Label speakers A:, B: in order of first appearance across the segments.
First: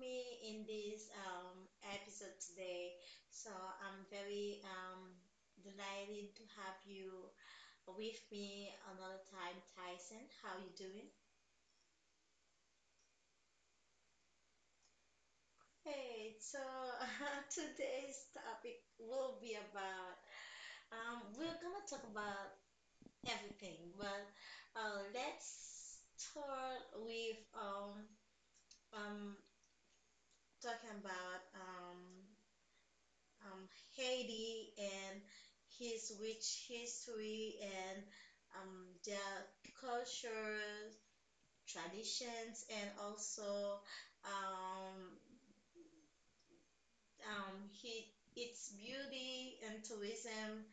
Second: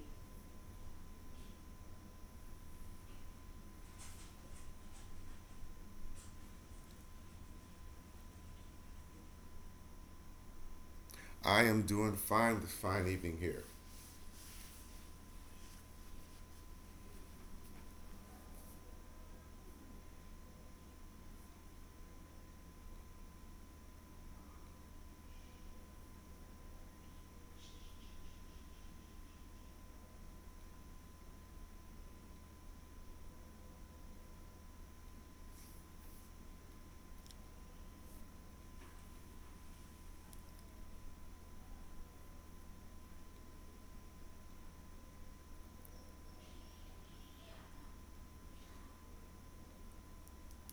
A: me in this episode today. So I'm very delighted to have you with me another time, Tyson. How you doing?
B: I am doing fine this fine evening here.
A: Hey, so today's topic will be about we're gonna talk about everything, but let's start with um, talking about um, Haiti and his rich history and um, their culture, traditions, and also um, um, he, its beauty and tourism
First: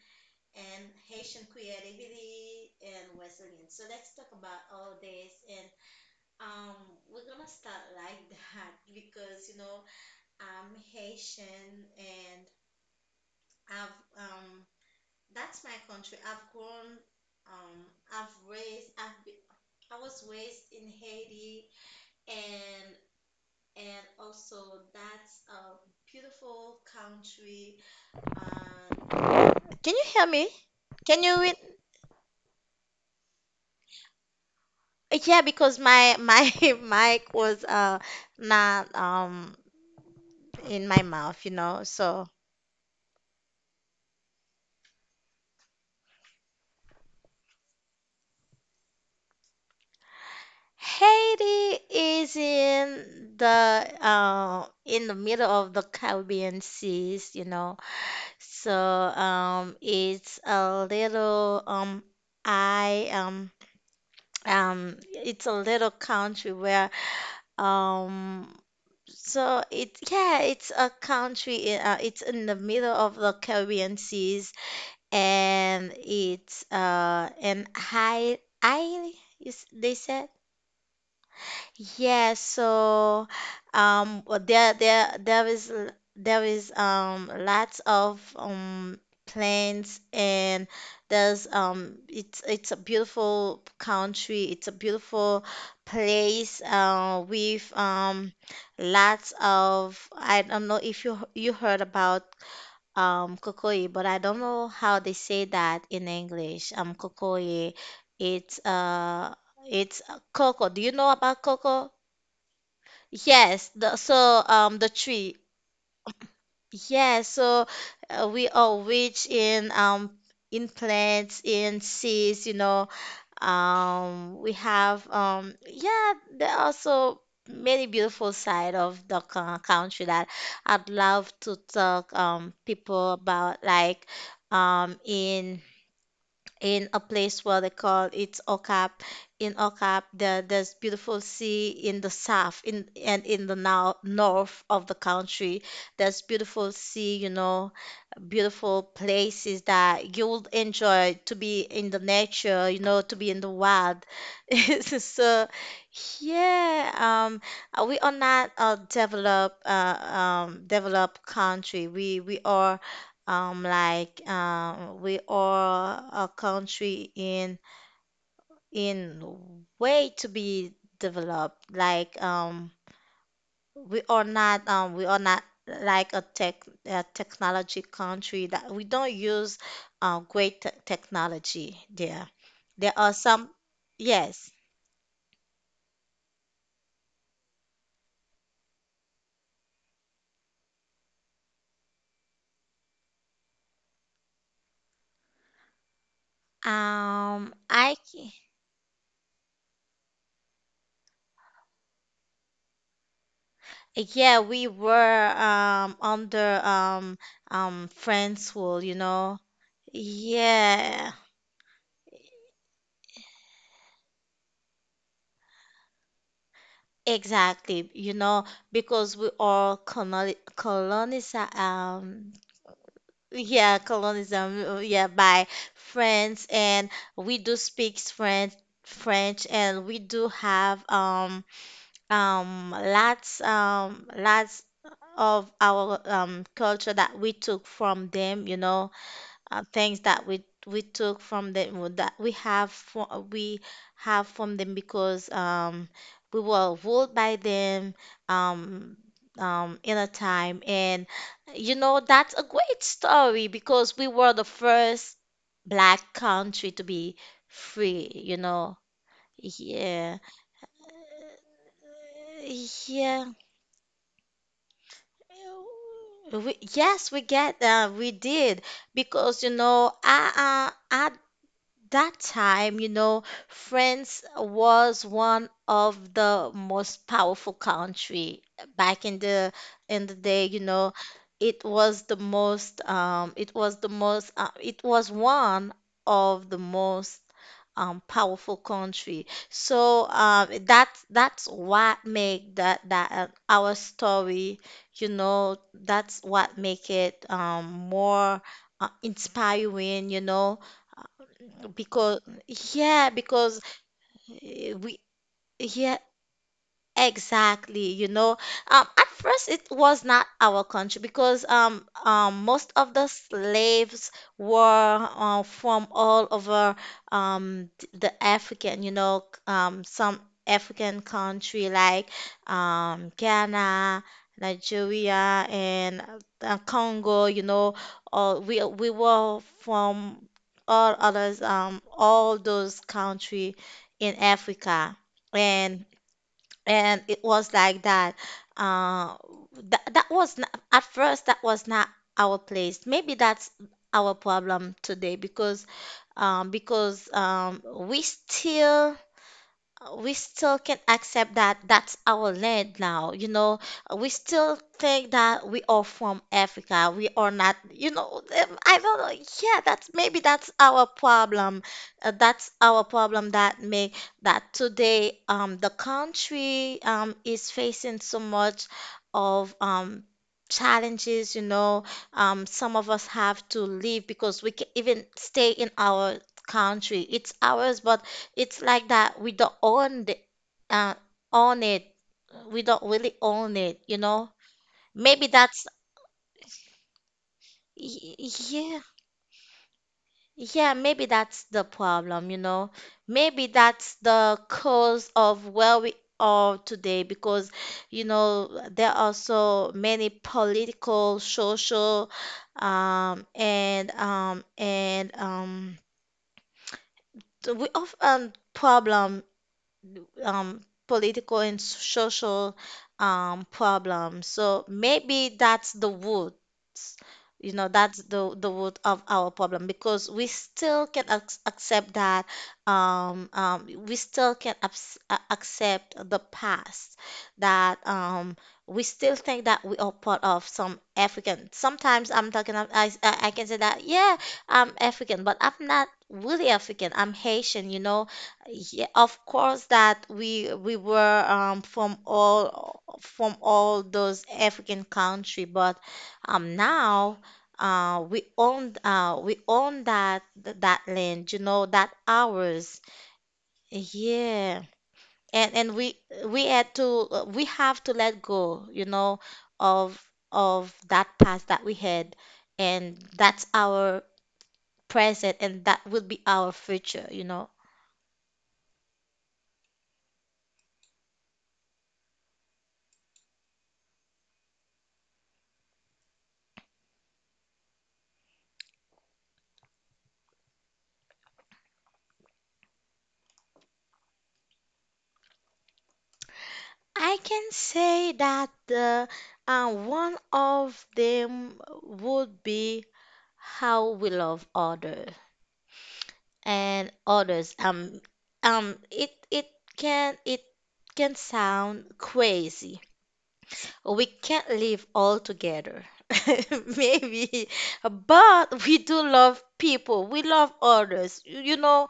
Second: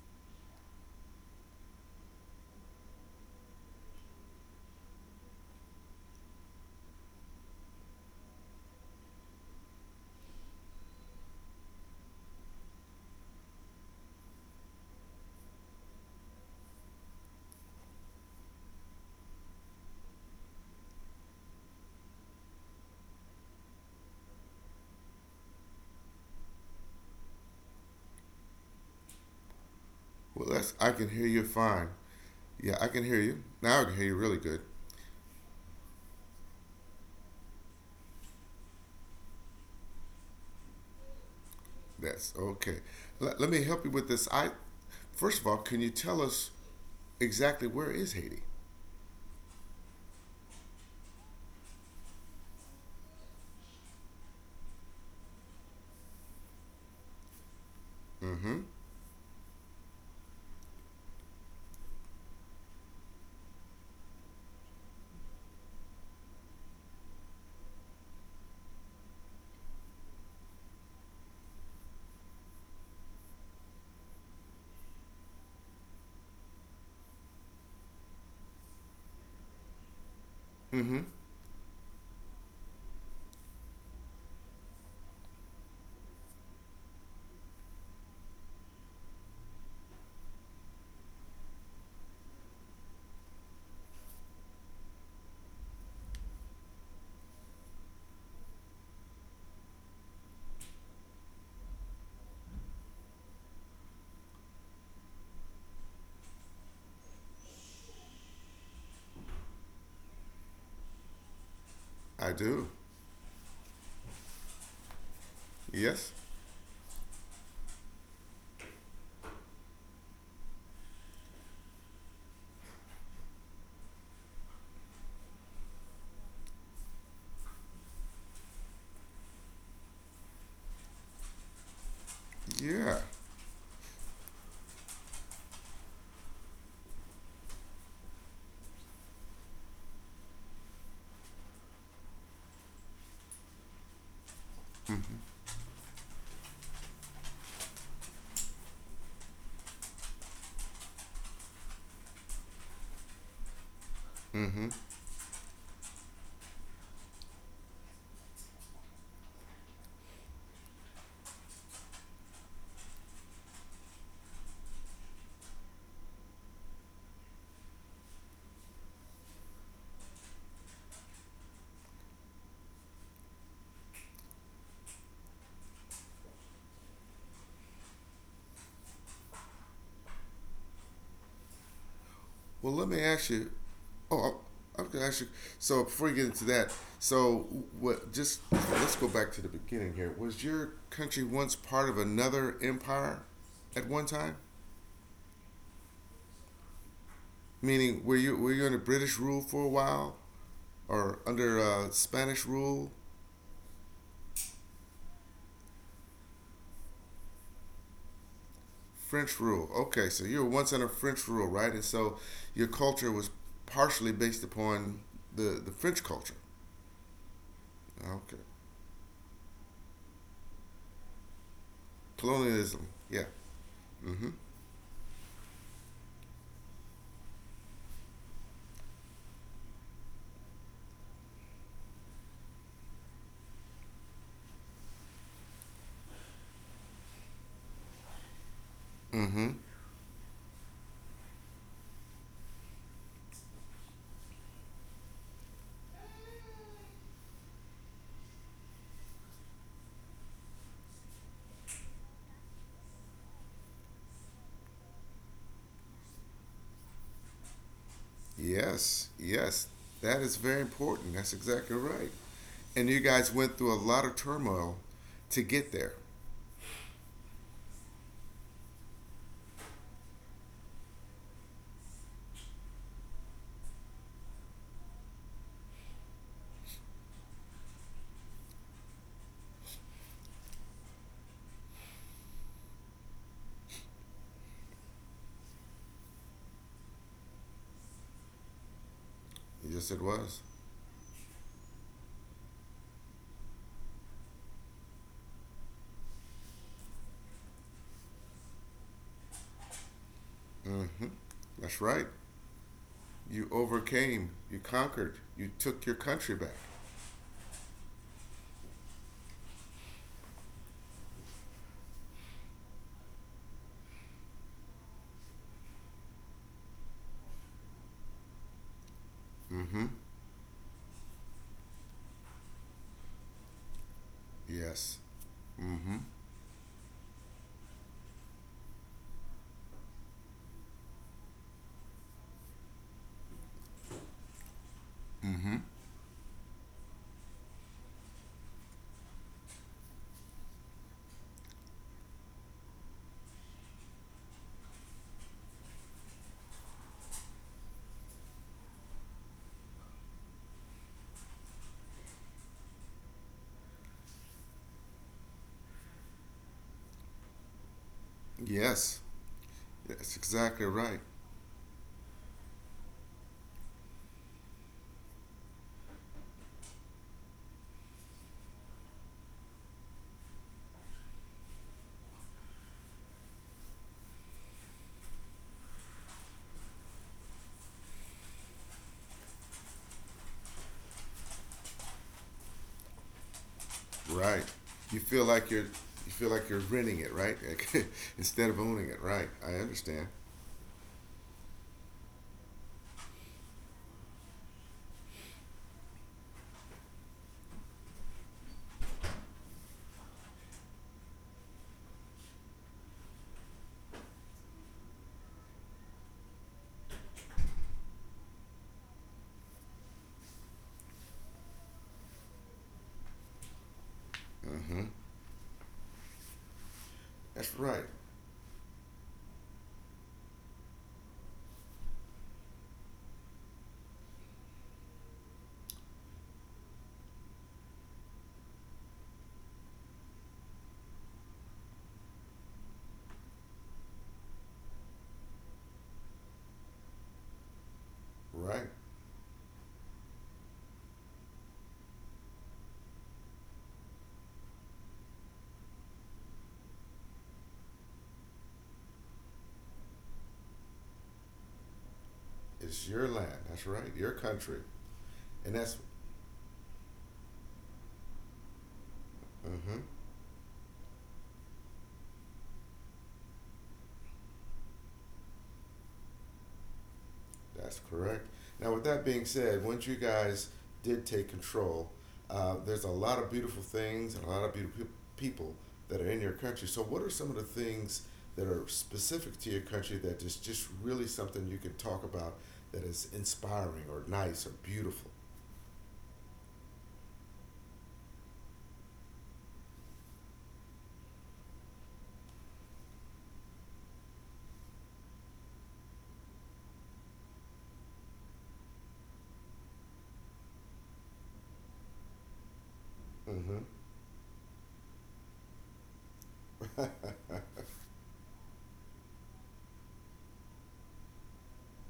A: and Haitian creativity and resilience. So let's talk about all this, and um, we're gonna start like that because you know I'm Haitian and I've that's my country. I've grown, um, I've raised, I've be, I was raised in Haiti, and and also that's a beautiful country. Um, Can you hear
B: Well,
A: me?
B: I can
A: Can
B: hear
A: you
B: you
A: read?
B: fine. Yeah, I can hear you. Now I can hear you really good.
A: Yeah, because my mic was not in my mouth, you know. So
B: That's okay. Let me help you with this. I First of all, can you tell us exactly where is Haiti?
A: Haiti is in the middle of the Caribbean seas, you know.
B: Mm-hmm.
A: So it's a little I it's a little country where um, so it's a country. It's in the middle of the Caribbean seas, and it's an high I is they said.
B: Mm-hmm.
A: Yes, so well, there there is there is lots of plants, and there's it's a beautiful country, it's a beautiful place with lots of... I don't know if you heard about Kokoye, but I don't know how they say that in English. Kokoye, it's uh it's cocoa. Do you know about cocoa?
B: I do.
A: Yes, the so the tree.
B: Yes.
A: Yes, so we are rich in plants, in seeds, you know. We have yeah, there are so many beautiful side of the country that I'd love to talk
B: Yeah.
A: people about, like um in in a place where they call it's Okap. In Okap, there's beautiful sea in the south in and in the now north of the country. There's beautiful sea, you know, beautiful places that you would enjoy, to be in the nature, you know, to be in the wild.
B: Mm-hmm.
A: So, yeah, um, we are not a developed, developed country. We are like we are a country in way to be developed, like we are not like a tech a technology country that we don't use great technology there.
B: Well, let
A: There
B: me
A: are
B: ask
A: some...
B: you. Oh,
A: yes,
B: I'm gonna ask you. So before we get into that, so what? Just let's go back to the beginning here. Was your country once part of another empire at one time?
A: um I
B: Meaning, were
A: c-
B: you were you under British rule for a while, or under Spanish rule,
A: yeah, we were under France rule, you know.
B: French rule? Okay, so you were once under
A: Yeah.
B: French rule, right? And so your culture was partially based upon the French culture.
A: Exactly, you
B: Okay,
A: know, because we all colonize
B: colonialism. Yeah.
A: yeah,
B: Mm-hmm.
A: colonism, yeah, by France, and we do speak French, and we do have lots lots of our culture that we took from them, you know,
B: Mm-hmm.
A: things that we took from them, that we have for, we have from them, because we were ruled by them um, in a time. And you know, that's a great story, because we were the first black country to be free, you know.
B: Yes, yes,
A: Yeah.
B: that is very important. That's exactly right. And you
A: Yeah,
B: guys went through a lot of turmoil to get there.
A: yes, we get, we did, because you know, I that time, you know, France was one of the most powerful country back in the day, you know. It was the most it was the most it was one of the most powerful country.
B: Yes, it
A: So
B: was.
A: that that's what make that our story, you know, that's what make it more inspiring, you know,
B: Hmm. That's right.
A: because... yeah,
B: You
A: because
B: overcame. You
A: we
B: conquered. You took your
A: yeah.
B: country back.
A: Exactly, you know. At first it was not our country, because most of the slaves were from all over the African, you know,
B: Hmm.
A: some African country like Ghana,
B: Yes.
A: Nigeria,
B: Hmm.
A: and Congo, you know. We were from all others, all those country in Africa.
B: Hmm.
A: And and it was like that uh that, that was not, at first that was not our place. Maybe that's our problem today, because we still can accept that that's our land now. You know, we still think that we are from Africa. We are not, you know. I don't
B: Yes.
A: know. Yeah, that's
B: That's
A: maybe that's
B: exactly
A: our
B: right.
A: problem. That's our problem, that make that today the country is facing so much of challenges, you know. Some of us have to leave because we can even stay in our country. It's ours, but it's like that we don't own the, uh, own it. We don't really own it, you know?
B: Right. You feel
A: Maybe
B: like you're
A: that's,
B: you feel like you're renting it, right?
A: y-
B: Instead of
A: yeah,
B: owning it, right? I understand.
A: yeah, maybe that's the problem, you know? Maybe that's the cause of where we are today, because, you know, there are so many political, social, um, and, um, and, um, so we often problem, um, political and social problems. So
B: Hmm.
A: maybe that's the root. You
B: That's
A: know,
B: right.
A: that's the root of our problem, because we still can accept that, we still can accept the past, that we still think that we are part of some African. Sometimes I'm talking of, I can say that yeah, I'm African, but I'm not really African. I'm Haitian, you know.
B: Right.
A: Yeah, of course that we were from all those African country, but now we own that that land, you know, that ours.
B: It's your land. That's right. Your country.
A: Yeah.
B: And
A: And
B: that's,
A: we had to we have to let go, you know,
B: mm-hmm.
A: of of that past that we had, and that's our present, and that will be our future, you know.
B: That's correct. Now, with that being said, once you guys did take control, there's a lot of beautiful things and a lot of beautiful people that are in your country. So, what are some of the things that are specific to your country that is just really something you can talk about that is inspiring or nice or beautiful?
A: I can say that the one of them would be how we love others and others. Um, it it it can sound crazy,
B: Mm-hmm.
A: we can't live all together. Maybe, but we do love people. We love others. You know,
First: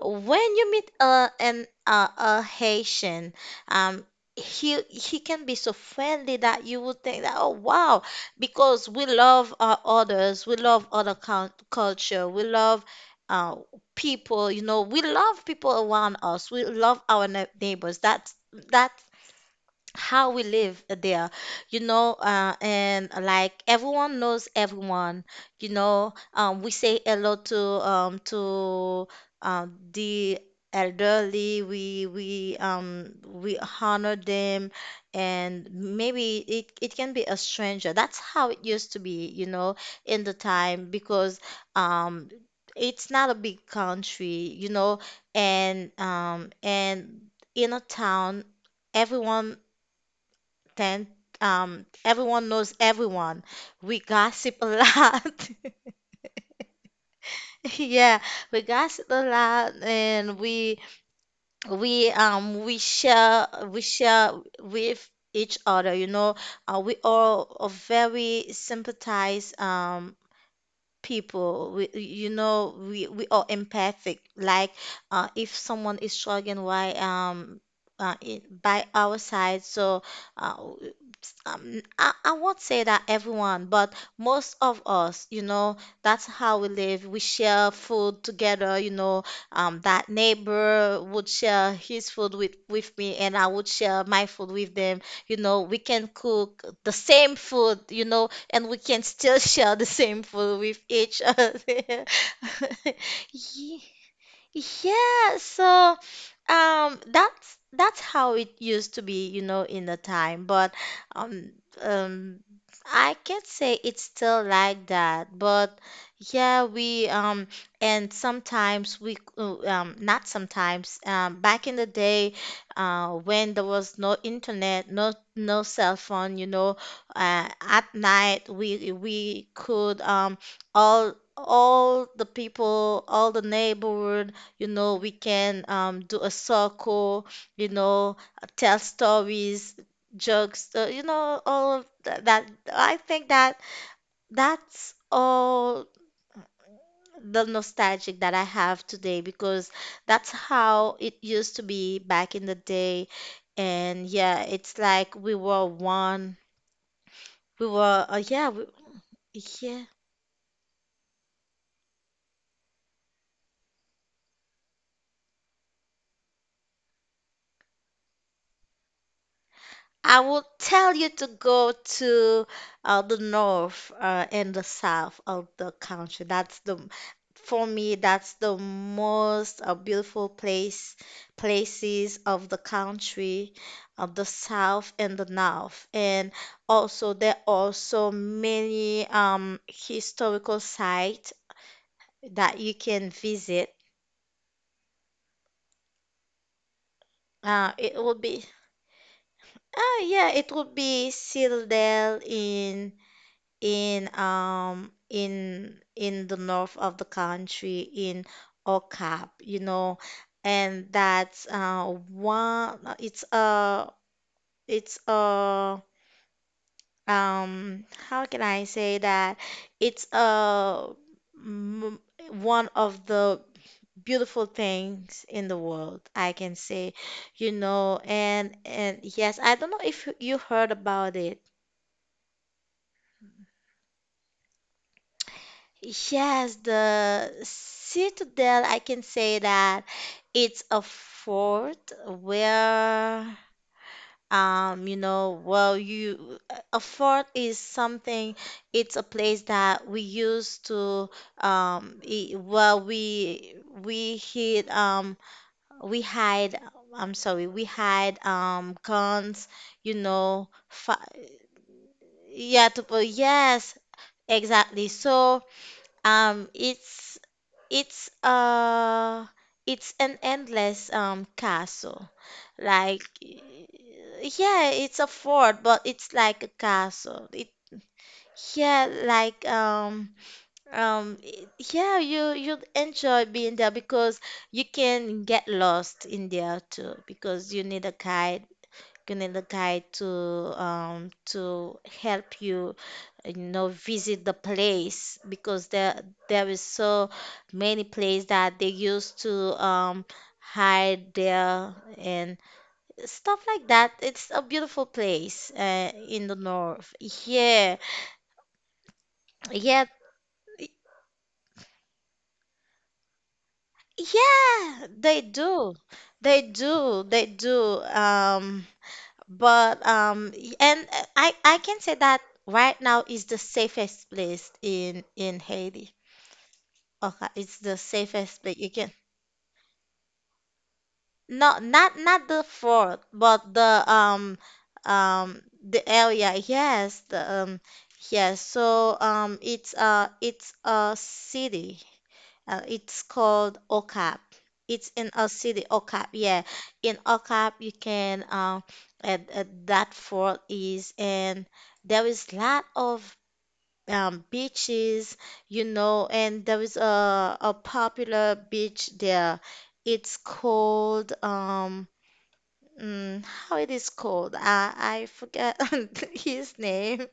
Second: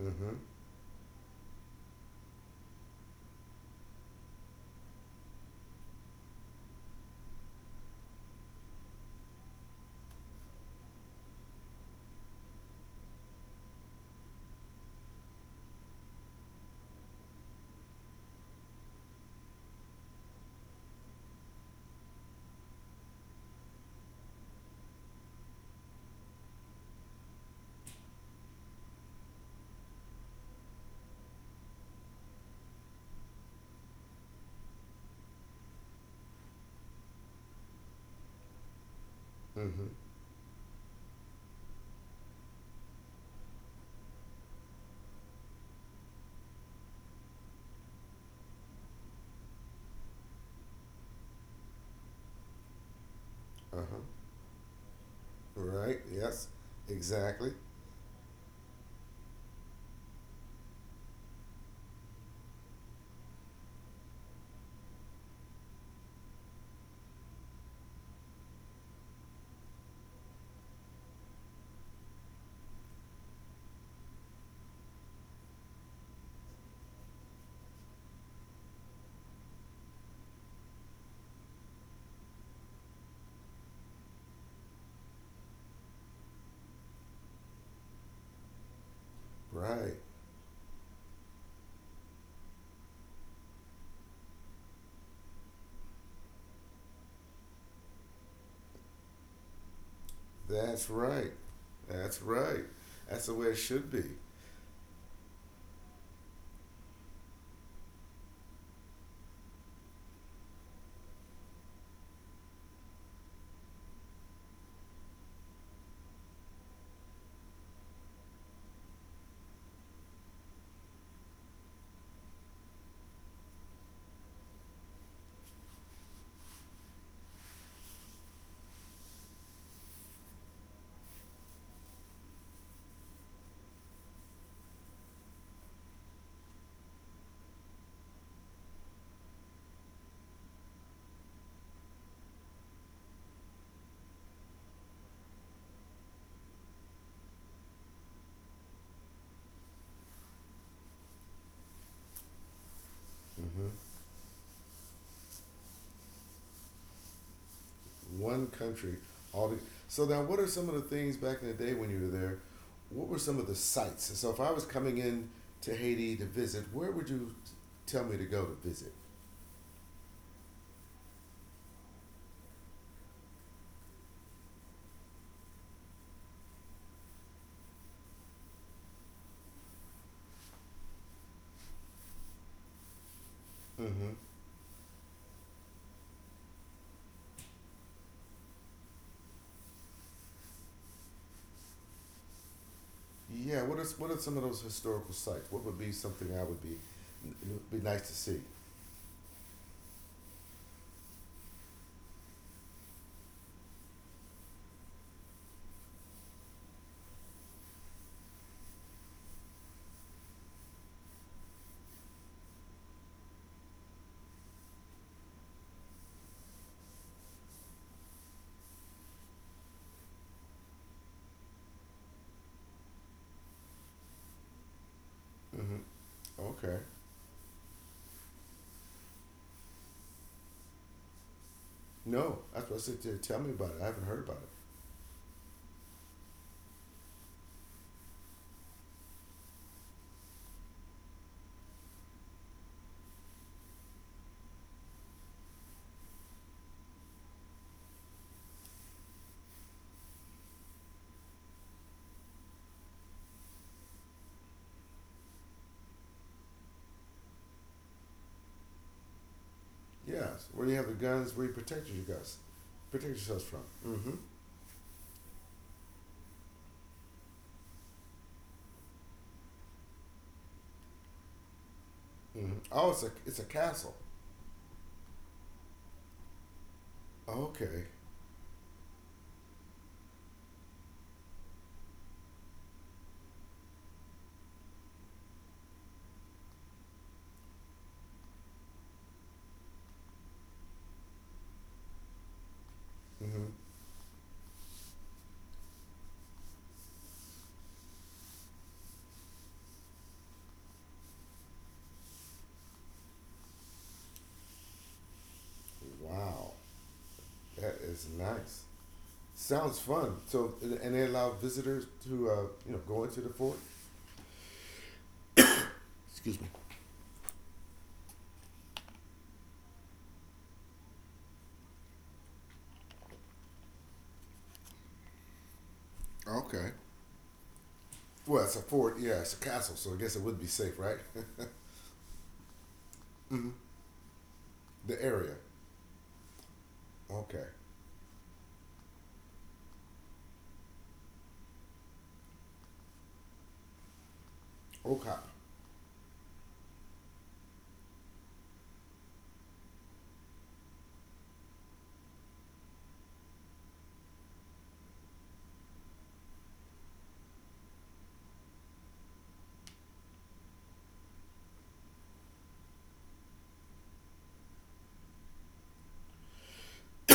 B: Mm-hmm.
A: when you meet a Haitian, um, he can be so friendly that you would think that, oh wow, because we love others. We love other culture. We love uh people. You know, we love people around us. We love our neighbors. That's that how we live there, you know, and like everyone knows everyone, you know. We say hello to the elderly. We honor them, and maybe it can be a stranger. That's how it used to be, you know,
B: Mm-hmm.
A: in the time, because um. it's not a big country, you know, and in a town everyone then everyone knows everyone. We
B: Uh-huh.
A: gossip a lot.
B: Right. Yes. Exactly.
A: Yeah, we gossip a lot, and we share with each other. You know, we all are very sympathize people. We, you know, we are empathic. Like if someone is struggling, why in, by our side, so uh, I won't say that everyone, but most of us, you know, that's how we live. We share food together, you know.
B: Right.
A: That neighbor would share his food with me, and I would share my food with them. You know, we can cook the same food, you know, and we can still share the same food with
B: That's
A: each
B: right.
A: other.
B: That's right. That's the way it
A: Yeah.
B: should be.
A: Yeah, so that's how it used to be, you know, in the time, but um um I can't say it's still like that, but yeah, we and sometimes we not sometimes back in the day, when there was no internet, no no cell phone, you know, at night we could all all the people, all the neighborhood, you know, we can do a circle, you know, tell stories, jokes, you know, all of that. I think that that's all the nostalgic that I have today, because that's how it used to be back in the day.
B: Mm-hmm.
A: And yeah, it's like we were one. We were,
B: One country. All the,
A: yeah.
B: so now, what are some of the things back in the day when you were there? What were some of the sites? So if I was coming in to Haiti to visit, where would you tell me to go to visit?
A: I will tell you to go to the north and the south of the country. That's the that's the most beautiful place, places of the country,
B: Mm-hmm.
A: of the south and the north. And also there are also many historical sites that you can
B: Yeah,
A: visit.
B: what are some of those historical sites? What would be something I would be it would
A: Uh,
B: be
A: it
B: nice to
A: would be,
B: see?
A: uh, yeah, it would be still in in the north of the country in Okap, you know, and that's one, it's a how can I say that? It's a m- one of the beautiful things in the
B: Mm-hmm.
A: world, I can
B: Okay.
A: say, you know. And yes, I don't know if you heard about it.
B: No, that's what I said. Tell me about it. I haven't heard about it.
A: Yes, the Citadel, I can say that it's a fort where, um, you know, well, you, a fort is something, it's a place that we used to, um, i well, we, we hid, um, we hide, I'm sorry, we hide, guns, you
B: Yes,
A: know,
B: where you have the
A: fi
B: guns, where you protect you guys,
A: yeah, to,
B: protect yourselves from.
A: yes,
B: Mm-hmm.
A: exactly. So, um, it's, it's it's an endless castle.
B: Mm-hmm. Oh,
A: Like
B: it's a it's
A: y-
B: a castle.
A: yeah, it's a fort, but it's like a castle. It
B: Okay.
A: yeah, like it- Yeah, you'd enjoy being there because you can get lost in there too because you need a guide gonna the guide to um to help you, you
B: Mm-hmm.
A: know, visit the place because there is so many places that they used to hide there and stuff like that. It's a beautiful place, in the
B: Wow,
A: north.
B: that
A: Yeah.
B: is nice. Sounds
A: Yeah.
B: fun. So,
A: Yeah,
B: and they allow visitors to go into the fort.
A: they do.
B: Excuse
A: They
B: me.
A: do. They do. But and I can say that right now is the safest place in Haiti.
B: Okay.
A: Okay, it's the safest
B: Well, it's
A: place
B: a
A: you can.
B: fort. Yeah, it's a castle. So I guess it would be safe, right?
A: No, not the fort,
B: Mm-hmm.
A: but the um
B: The area.
A: um the area. Yes, the
B: Okay.
A: yes. So it's it's a city. It's called OCAP. It's in
B: Okay.
A: a city, OCAP. Yeah, in OCAP you can, that fort is, and there is lot of beaches, you know, and there is a popular beach there. It's called. Mm, how it is called? I forget his name,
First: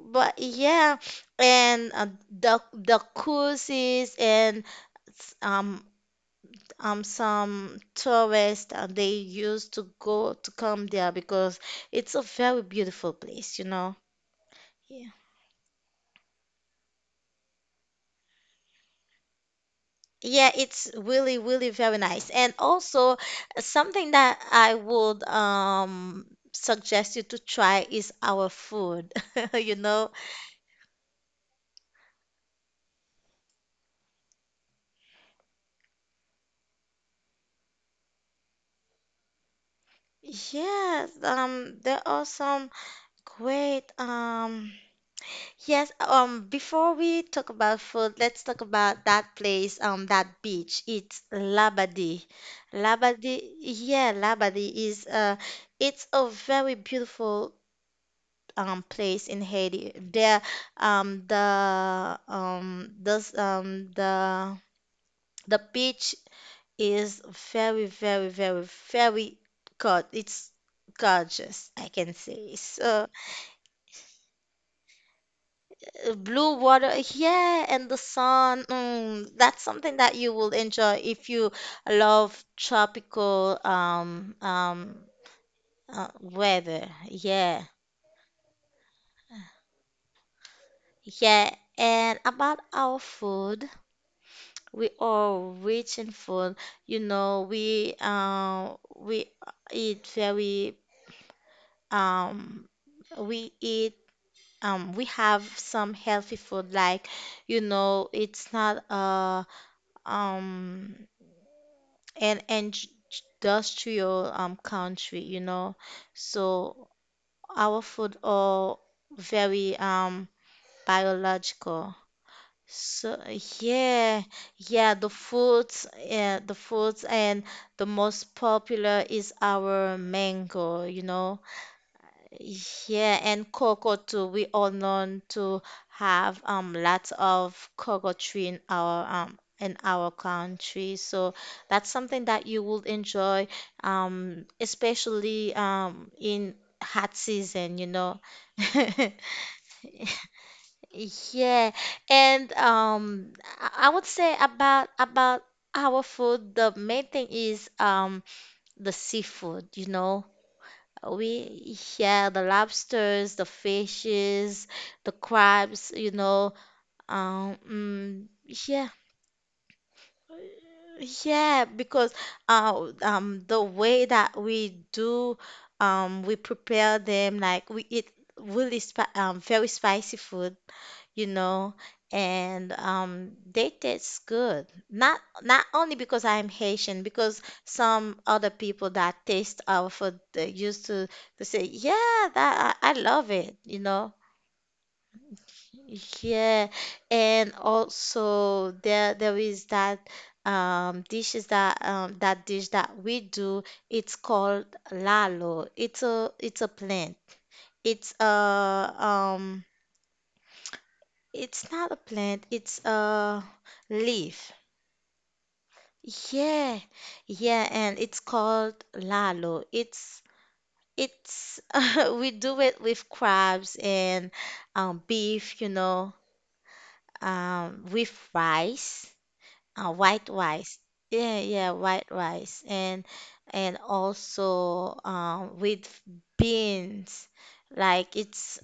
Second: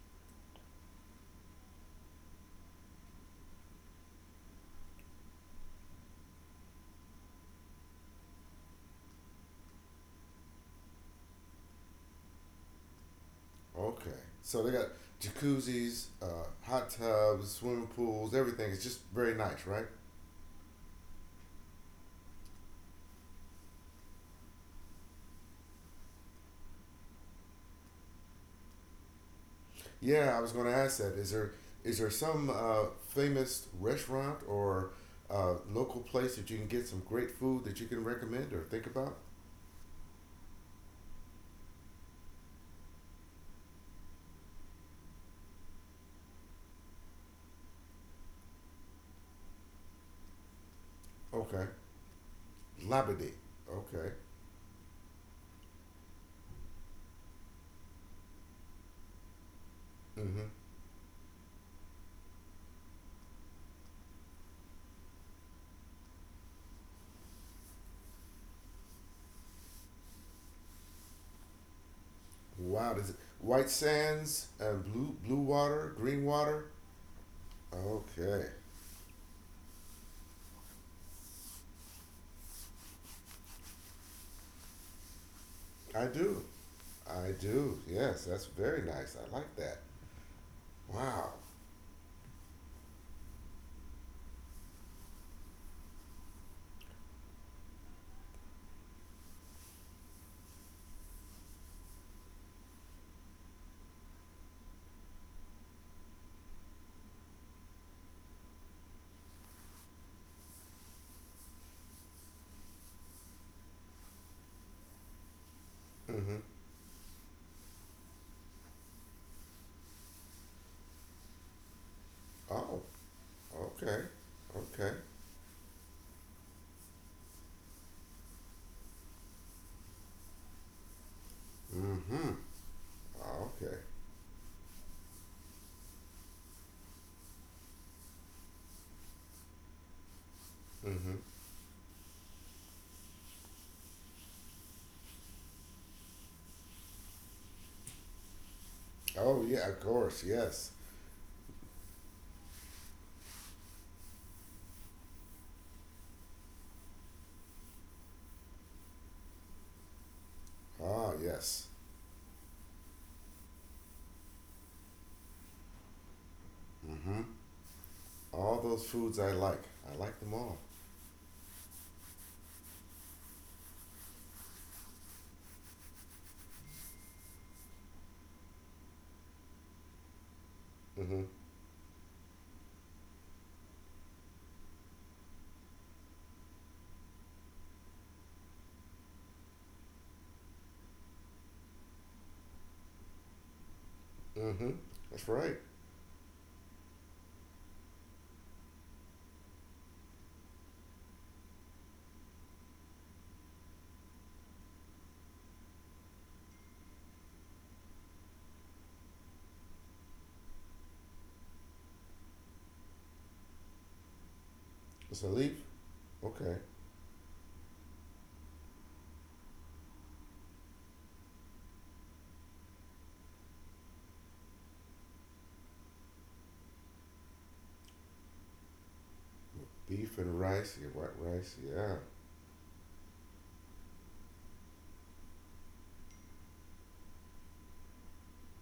A: but yeah. And the cruises and um some tourists, they used to go to come there because it's a very beautiful place, you know.
B: Okay. So they got
A: Yeah.
B: jacuzzis, hot tubs, swimming pools, everything. It's just very nice, right?
A: Yeah, it's really, really very nice. And also something that I would suggest you to try is our food. You know.
B: Yeah, I was going to ask that. Is there some famous restaurant or local place that you can get some great food that you can recommend or think about?
A: Yes, there are some great Yes, before we talk about food, let's talk about that place, that beach. It's
B: Okay,
A: Labadi.
B: Labadee.
A: Labadi,
B: Okay.
A: yeah, Labadi is it's a very beautiful place in Haiti. There
B: Mm-hmm.
A: the this The beach is very, very, very, very good. It's gorgeous, I can say.
B: Wow.
A: So,
B: White Sands and blue blue water, green
A: blue
B: water.
A: water, yeah, and the
B: Okay,
A: sun. Mm, that's something that you will enjoy if you love tropical,
B: I do.
A: weather.
B: I
A: Yeah,
B: do. Yes, that's very nice. I like that. Wow.
A: yeah. And about our food, we are rich in food. You know, we eat very um we eat we have some healthy food. Like, you know, it's not um and and j- j- industrial country, you know.
B: Mm-hmm.
A: So our food are very, biological.
B: Oh.
A: So
B: Okay.
A: yeah, yeah,
B: Okay.
A: the fruits, yeah, the fruits, and the most popular is our mango, you know.
B: Mm-hmm.
A: Yeah, and
B: Okay.
A: cocoa too. We all known to have lots of cocoa tree in our country.
B: Mm-hmm.
A: So that's something that you will enjoy, especially in hot season, you know.
B: Oh yeah, of course, yes.
A: Yeah, and I would say about our food, the main thing is the seafood, you know.
B: Oh yes.
A: We yeah The lobsters, the fishes, the crabs, you know.
B: Mm-hmm.
A: um mm,
B: All those
A: yeah,
B: foods I like. I like them all.
A: yeah, because the way that we do, we prepare them, like, we eat really very spicy food,
B: Mm-hmm.
A: you know, and they taste good. Not, not only because I'm Haitian, because some other people that taste our food they used to say, yeah, that I love it, you know.
B: Mm-hmm. That's right.
A: Yeah, and also there is that, dishes that, that dish that we do. It's called lalo. It's a plant. It's a — it's not a plant, it's a leaf.
B: It's a leaf. Okay.
A: Yeah, yeah, and it's called lalo. It's We do it with crabs and, beef, you know, with rice,
B: Beef
A: white
B: and rice.
A: rice.
B: Yeah, white
A: Yeah,
B: rice.
A: yeah,
B: Yeah.
A: white rice, and also, with beans. Like,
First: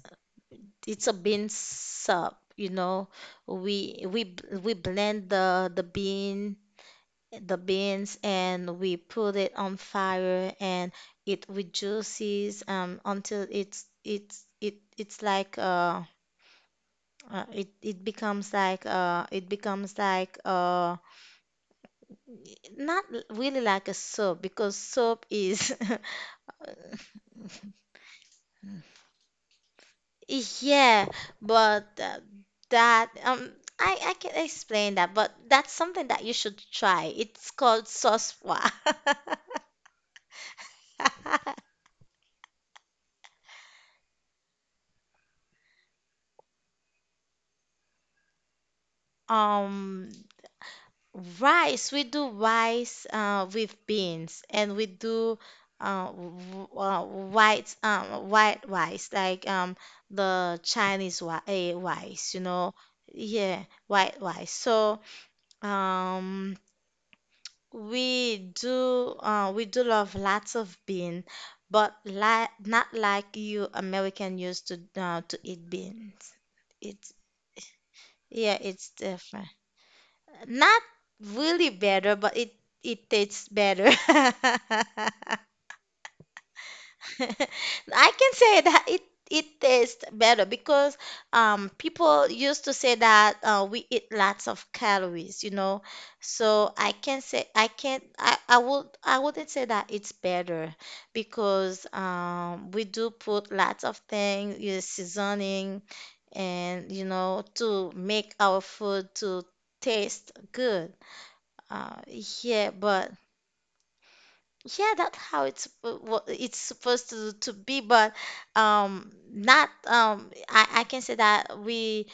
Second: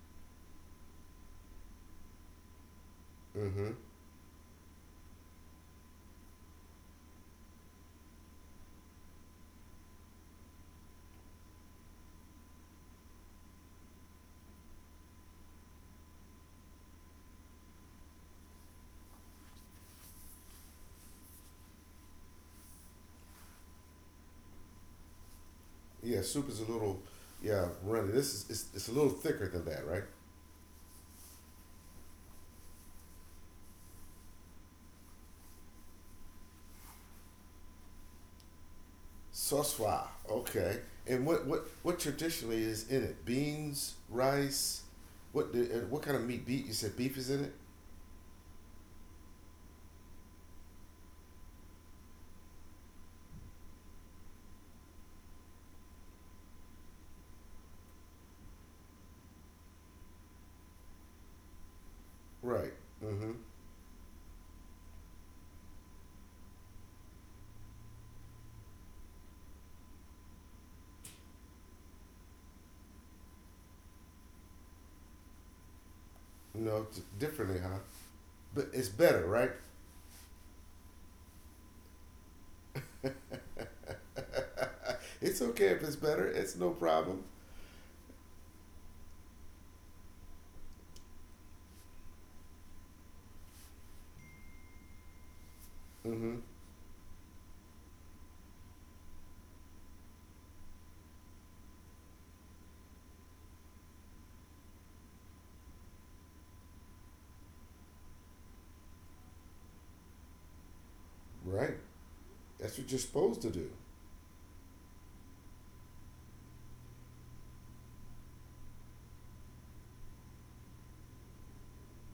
A: it's a bean soup, you know.
B: Mm-hmm.
A: We blend the beans and we put it on fire, and it reduces, until it's it it's like it it becomes like it becomes like, not really like a soap, because soap is
B: Yeah, soup is a little. Yeah, runny. It's a little thicker than that, right?
A: Yeah, but that I can explain that, but that's something that you should try. It's called soswa.
B: Soswa. Okay. And what what what traditionally is in it? Beans, rice. What kind of meat? Beef. You said beef is in it,
A: Um rice, we do rice, with beans, and we do white, white rice, like, the Chinese rice, you
B: right?
A: know.
B: Mm-hmm.
A: Yeah, white rice. So, um we do, we do love lots of bean, but li not like you American used to eat beans.
B: No,
A: It's,
B: differently, huh?
A: yeah,
B: But it's
A: it's
B: better,
A: different.
B: right?
A: Not really better, but it tastes better.
B: It's okay if it's better. It's no problem.
A: I can say that it tastes better because, people used to say that, we eat lots of calories, you know.
B: Mm-hmm.
A: So I can say I can't I would I wouldn't say that it's better because, we do put lots of things, you know, seasoning, and, you know, to make our food to taste good.
B: Right.
A: Uh yeah,
B: That's what you're
A: but
B: supposed to do.
A: yeah, that's how it's, what it's supposed to be, but, not I can say that we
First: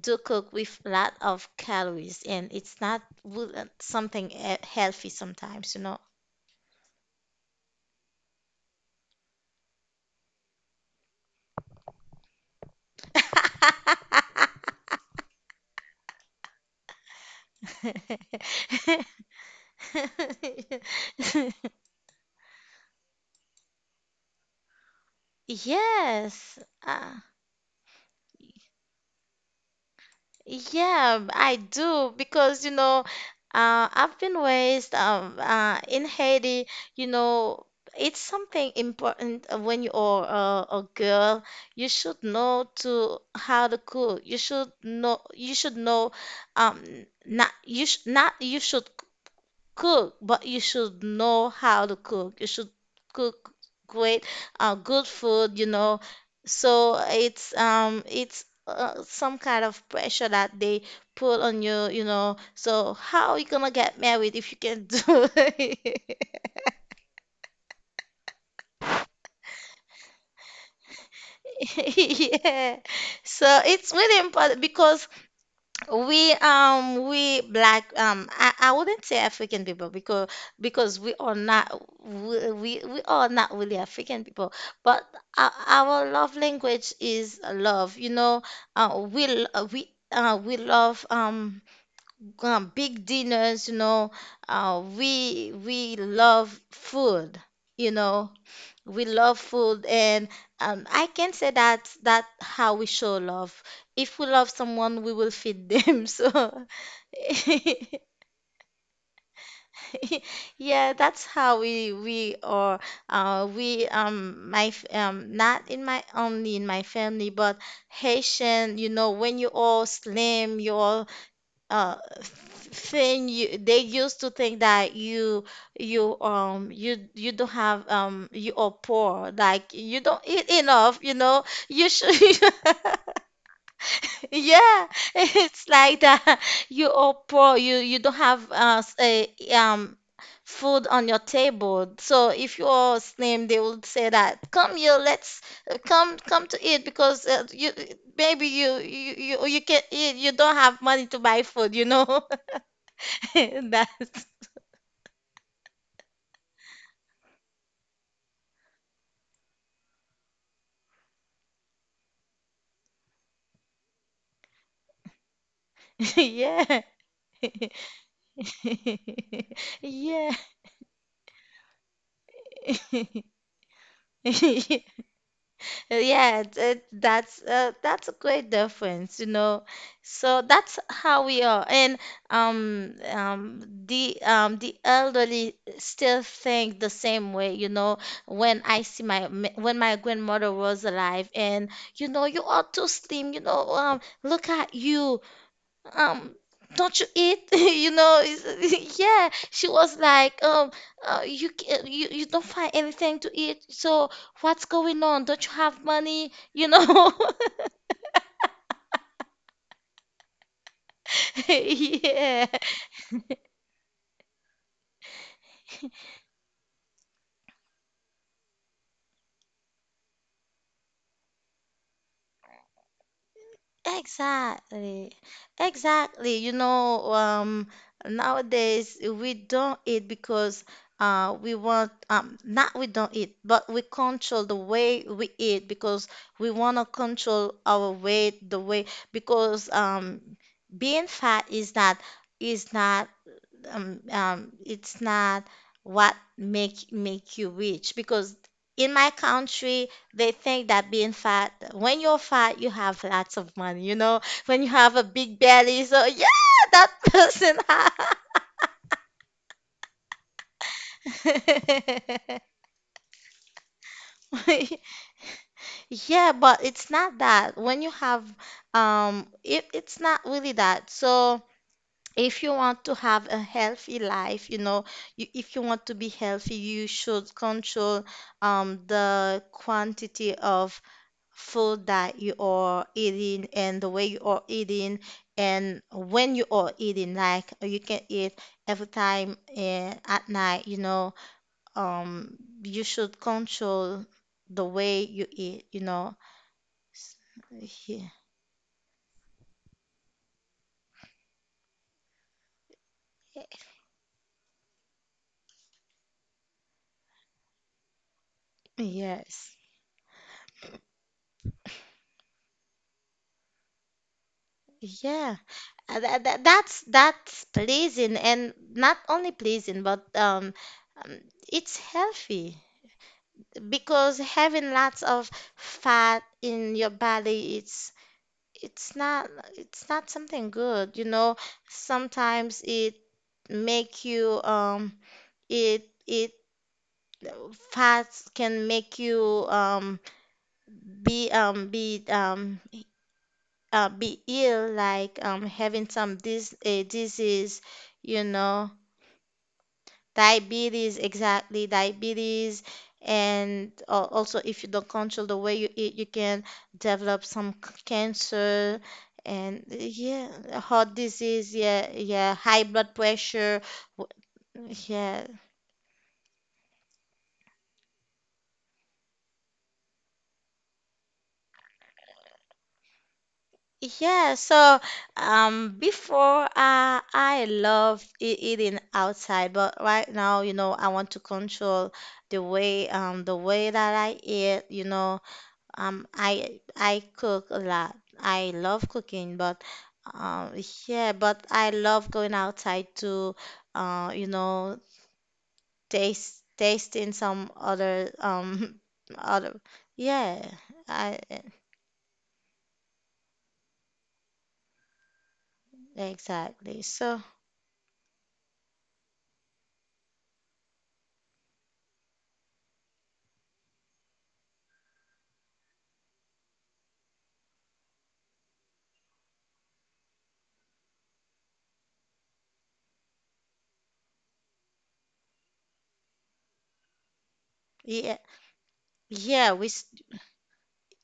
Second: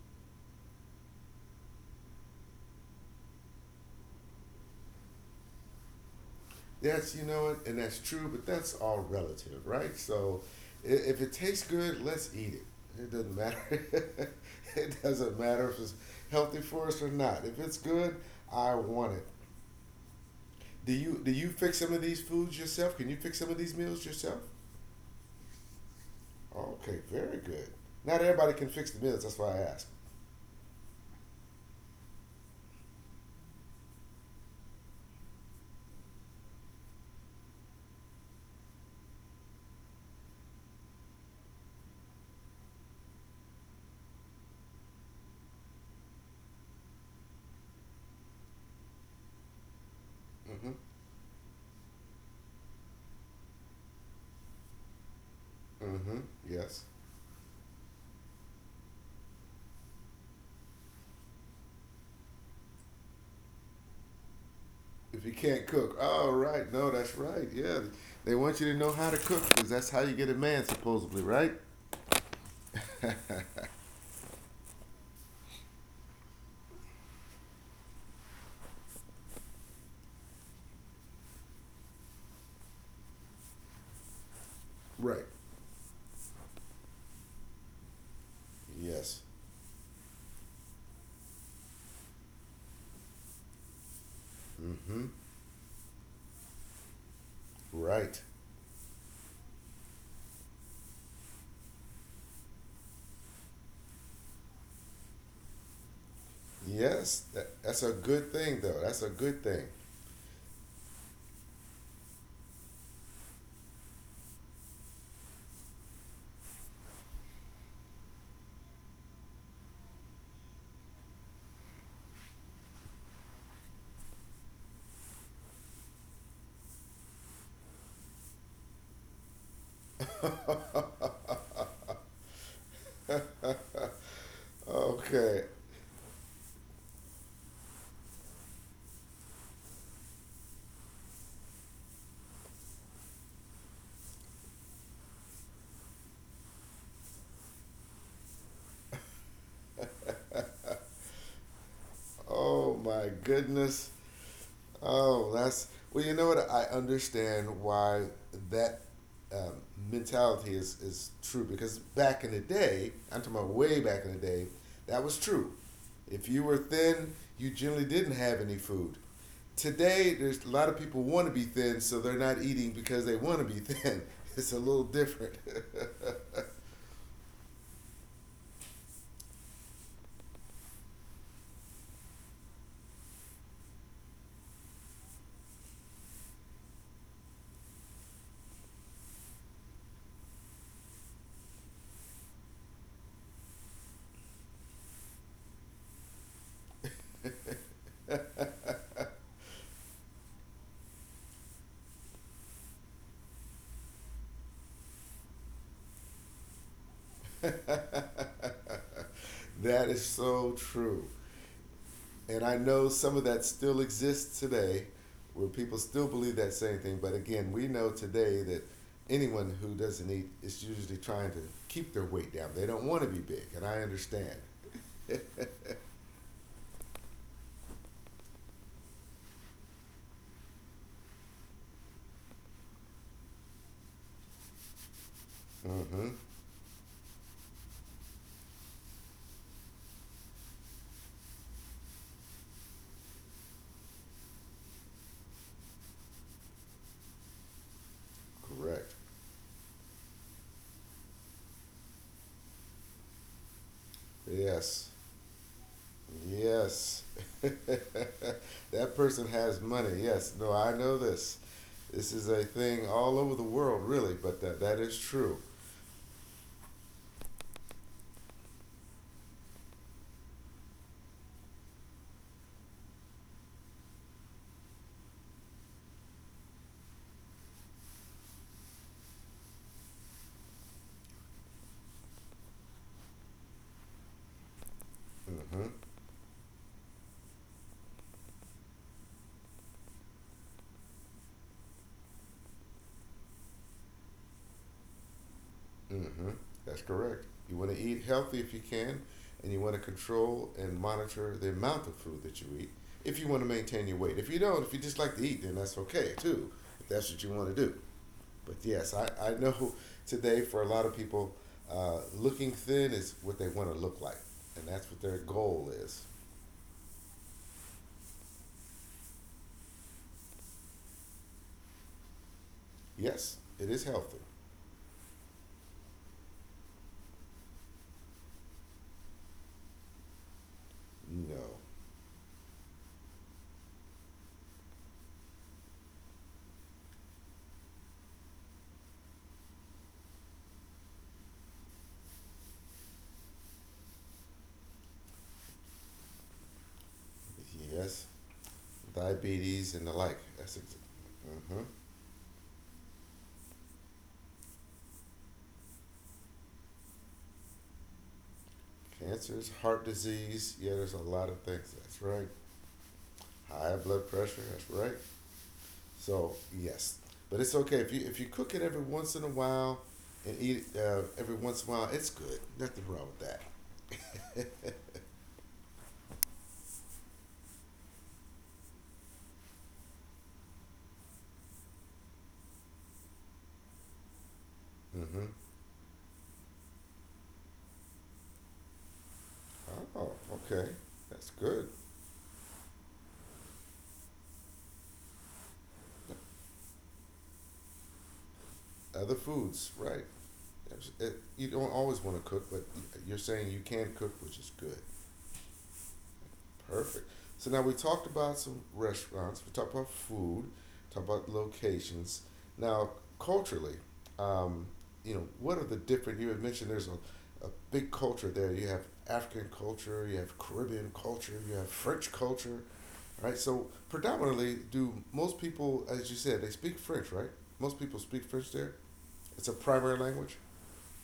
A: do cook with a lot of calories, and it's not, something, healthy sometimes, you know.
B: And that's true, but that's all relative, right? So if it tastes good, let's eat it. It doesn't matter. It doesn't matter if it's healthy for us or not. If it's good, I want it. Do you fix some of these foods yourself? Can you fix some of these meals yourself?
A: Yes,
B: Okay,
A: uh,
B: very good. Not everybody can fix the meals. That's why I asked.
A: yeah, I do because, you know, I've been raised, in Haiti. You know, it's something important, when you are a girl. You should know to how to cook. You should know. You should know. Um, not you should cook, but you
B: Mm-hmm.
A: should know how to cook. You should cook great, good food, you know.
B: Mm-hmm. Yes.
A: So it's, some kind of pressure that they put on you, you know. So how you gonna get married if you can do
B: If you can't cook,
A: it?
B: all right. No, that's right. Yeah, they want you to know how to cook because that's how you get a man, supposedly, right?
A: Yeah. So it's really important because, we black, I wouldn't say African people, because — because we are not we we are not really African people, but
B: Right.
A: our love language is love, you know.
B: Yes.
A: We l- we We love, big dinners, you know.
B: Mm-hmm.
A: We love food. You
B: Right.
A: know, we love food, and, I can say that, that how we show love: if we love someone, we will feed them. So
B: Yes. That's a good thing, though. That's a good thing.
A: yeah, that's how we are. Not in my only in my family, but Haitian, you know, when you all slim, you all, uh thing you they used to think that you, you don't have, you are poor, like, you don't eat enough, you know, you should yeah
B: Okay.
A: it's like that. You are poor, you don't have, a, um food on your table. So if you are slim, they will say that, come here, let's, come to eat, because, you, maybe you can eat, you don't have money to buy food, you know.
B: Oh my goodness.
A: That's
B: Oh, that's well. You know what? I understand why that um, mentality is true because back in the day, I'm talking about way back in the day, that was true. If you were
A: yeah.
B: thin, you generally didn't have any food. Today,
A: Yeah.
B: there's a lot of people want to be thin, so they're not eating because they want to be thin. It's a little different.
A: Yeah, that, that's, that's a great difference, you know. So that's how we are. And, the elderly still think the same way, you know. When I see when my grandmother was alive, and, you know, you are too slim, you know, um, look at you. Um, don't you eat? You know, it's-
B: That
A: yeah, she was like, you, you you don't find anything to eat, so what's going on, don't you have money, you know?
B: is so true. And
A: Yeah.
B: I know some of that still exists today, where people still believe that same thing. But again, we know today that anyone who doesn't eat is usually trying to keep their weight down. They don't want to be big, and I understand.
A: Exactly. Exactly. You know, nowadays we don't eat because, we want, not we don't eat, but we control the way we eat, because
B: Mm-hmm.
A: we want to control our weight, the way, because, being fat is not — is not it's not what make you rich, because in
B: Correct.
A: my country they think that being fat, when you're fat you have lots of money, you know, when you
B: Yes.
A: have a big belly. So yeah, that
B: Yes.
A: person
B: That person has money. Yes. No, I know this. This is a thing all over the world, really, but that,
A: have
B: that is true.
A: yeah. But it's not that. When you have, it, it's not really that. So if you want to have a healthy life, you know, if you want to be healthy, you should control, the quantity of food that you are eating, and the way you are eating,
B: Mm-hmm.
A: and when you are eating. Like, you can eat every time, at night, you know. Um, you should control the way you eat, you know.
B: Mm-hmm. That's
A: S-
B: correct. You want to eat
A: yeah.
B: healthy if you can, and you want to control and monitor the amount of food that you eat if you want to maintain your weight. If you don't, if you just like to eat, then that's okay too, if that's what you want to do. But yes, I
A: Yes.
B: know today for a lot of people, looking thin is what they want to look like, and that's what their
A: Yeah,
B: goal is.
A: That's pleasing, and not only pleasing, but, um, it's healthy,
B: Yes, it is
A: because
B: healthy.
A: having lots of fat in your body, it's, it's not something good. You know,
B: No.
A: sometimes it make you it it fats can make you, be, be ill, like, having some, disease,
B: Yes,
A: you know,
B: diabetes and the like.
A: diabetes,
B: Mhm.
A: exactly, diabetes. And Also, if you don't control the way you eat, you can develop some cancer
B: Cancers,
A: and
B: heart disease.
A: yeah,
B: Yeah, there's
A: heart
B: a lot of
A: disease,
B: things.
A: yeah,
B: That's right.
A: yeah, high blood pressure,
B: High blood pressure. That's right.
A: yeah.
B: So yes, but it's okay if you cook it every once in a while and eat it, every once in a while. It's good. Nothing wrong with
A: Yeah,
B: that.
A: so before I love eating outside, but right now, you know, I want to control the way the way that I eat. You know,
B: Mm-hmm.
A: I cook a lot. I love cooking, but
B: Oh,
A: um,
B: okay.
A: yeah,
B: That's
A: but
B: good.
A: I love going outside to, you know, taste tasting some other
B: Other
A: other.
B: foods, right?
A: Yeah, I
B: You don't always want to cook, but you're saying you can cook, which is good.
A: exactly.
B: Perfect.
A: So
B: So now we talked about some restaurants. We talked about food. Talked about locations. Now culturally, um, what are the different? You had mentioned there's a big culture there. You have African culture. You have Caribbean culture. You have French culture. Right. So predominantly, do most people, as you said, they speak French, right? Most people
A: yeah.
B: speak French there. It's a
A: Yeah, we
B: primary language.